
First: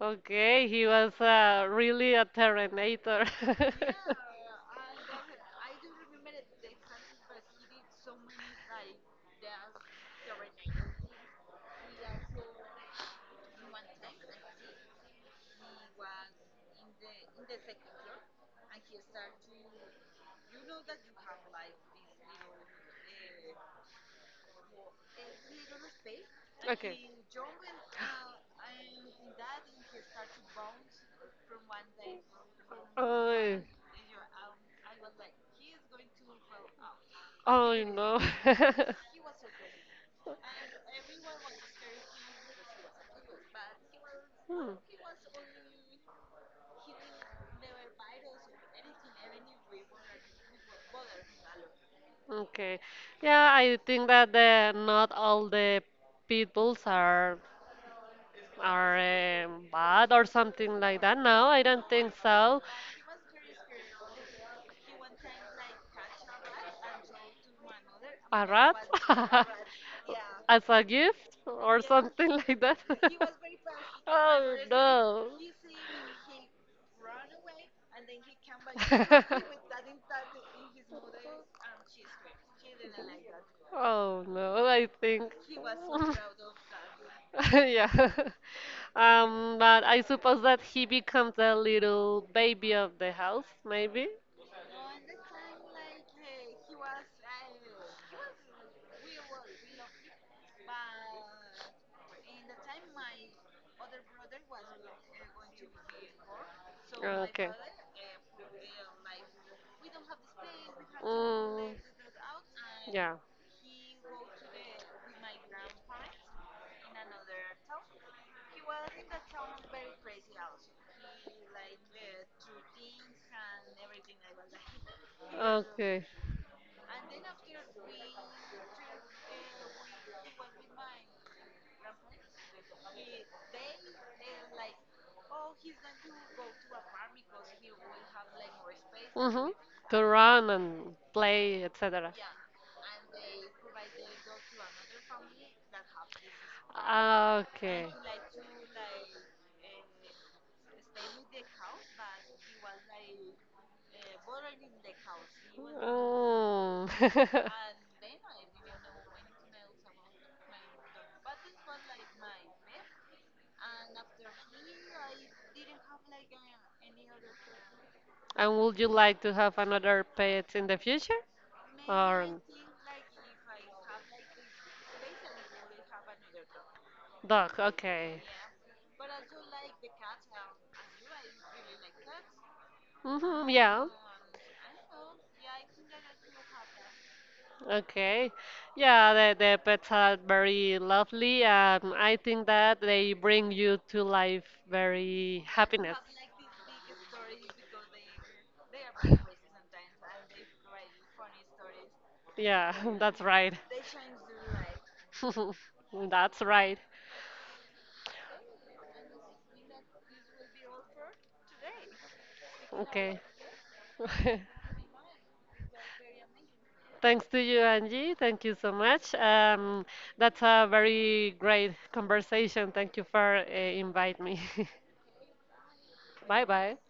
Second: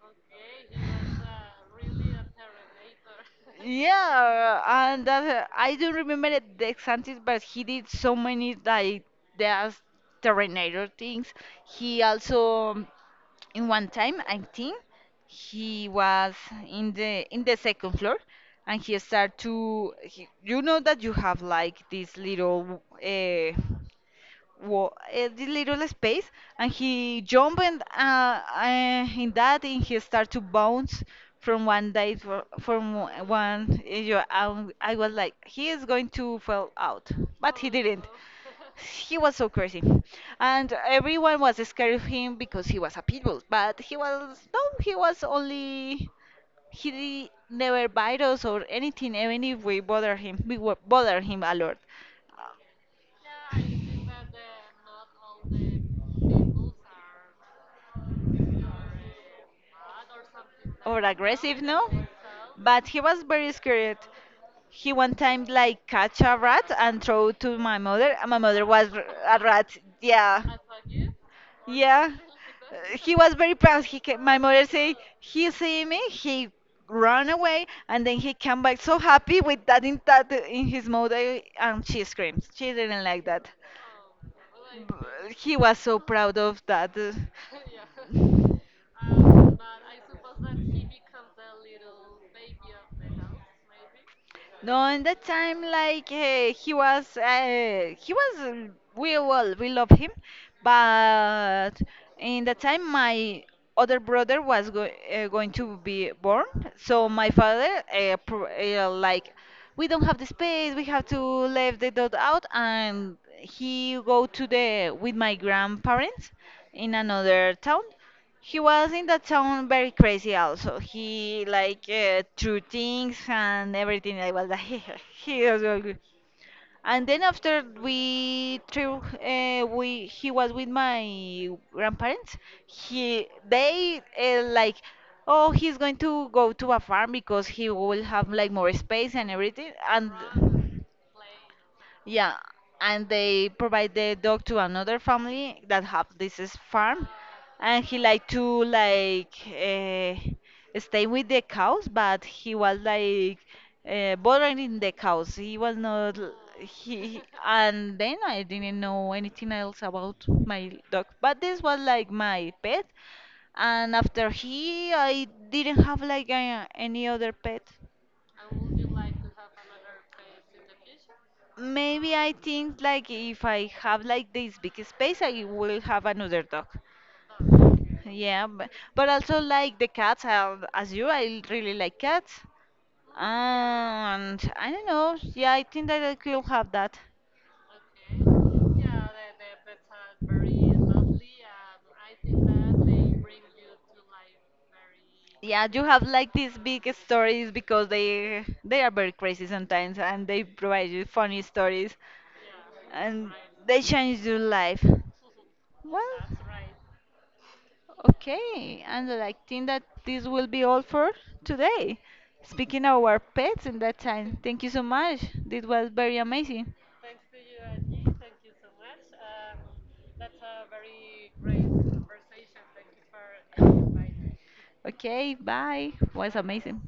Speaker 1: Okay, he was really a Terminator.
Speaker 2: Yeah, and that, I don't remember the examples, but he did so many like there's Terminator things. He also, in one time I think, he was in the second floor, and he started to you know that you have like this little uh, this little space, and
Speaker 1: okay.
Speaker 2: he jumped, in that, and he started to bounce from one day for, from o-
Speaker 1: I,
Speaker 2: one you- I was like, he is going to fall out, but he
Speaker 1: I
Speaker 2: didn't.
Speaker 1: know.
Speaker 2: He was so crazy, and everyone was scared of him because he was a pit bull, but he was no
Speaker 1: Hmm.
Speaker 2: he was only he never bite us or anything, even if we bother him, bother him a lot.
Speaker 1: Okay. Yeah, I think that the, not all the peoples are bad or something like
Speaker 2: Or
Speaker 1: that. No, I
Speaker 2: aggressive, no?
Speaker 1: don't think so.
Speaker 2: But he was very scared. He one time like catch a rat and throw to my mother, and my
Speaker 1: A
Speaker 2: mother
Speaker 1: rat?
Speaker 2: was a rat. Yeah,
Speaker 1: As a gift or
Speaker 2: yeah.
Speaker 1: something like that?
Speaker 2: He was very proud. He ca My
Speaker 1: Oh
Speaker 2: mother say
Speaker 1: no.
Speaker 2: he see me, he run away, and then he come back so happy with that in his mouth, and she screams. She didn't like that.
Speaker 1: Oh no, I think.
Speaker 2: He was so proud of that.
Speaker 1: Yeah. But I suppose that he becomes the little baby of the house, maybe?
Speaker 2: No, in that time, like he was, he was. We well, we love him, but in that time, my other brother was go going to be born. So my
Speaker 1: Okay.
Speaker 2: father, uh, pro uh, like, we don't have the space. We have to
Speaker 1: Mm,
Speaker 2: leave the dog out,
Speaker 1: yeah.
Speaker 2: and he go to the with my grandparents in another town. He was in that town very crazy also. He like threw things and everything. I was like, he was really.
Speaker 1: Okay.
Speaker 2: And then after we threw, we he was with my grandparents. He they like, oh, he's going to go to a farm because he will have like more space and
Speaker 1: Mm-hmm.
Speaker 2: everything.
Speaker 1: To
Speaker 2: And
Speaker 1: run and play, etc.
Speaker 2: yeah, and they provide the dog to another family that have this is farm, and
Speaker 1: Okay.
Speaker 2: he like to like. Stay with the cows, but he was like bothering the cows. He was not l-
Speaker 1: Mm.
Speaker 2: he- And then I didn't know anything else about my dog. But this was like my pet, and I didn't have like any other pet.
Speaker 1: And would you like to have another pet in the future?
Speaker 2: Maybe I
Speaker 1: Or
Speaker 2: think like if I have like this big space, I will have another dog.
Speaker 1: Dog, okay.
Speaker 2: Yeah, but also like the cats. As you, I really like cats.
Speaker 1: Mm-hmm, yeah.
Speaker 2: And I don't know. Yeah, I think that I could have that.
Speaker 1: Okay. Yeah, the pets are very lovely, and I think that they bring you to life very
Speaker 2: Yeah, you
Speaker 1: happiness.
Speaker 2: have like these big stories because they are very crazy sometimes, and they provide you funny stories,
Speaker 1: Yeah, that's
Speaker 2: and
Speaker 1: right.
Speaker 2: they change your life. Well,
Speaker 1: That's right.
Speaker 2: okay, and I think that this will be all for today. Speaking of
Speaker 1: Okay.
Speaker 2: our pets in that time, thank you so much. This was very amazing.
Speaker 1: Thanks to you, Angie. Thank you so much. That's a very great conversation. Thank you for inviting me.
Speaker 2: Okay, bye. Was
Speaker 1: Bye bye.
Speaker 2: amazing.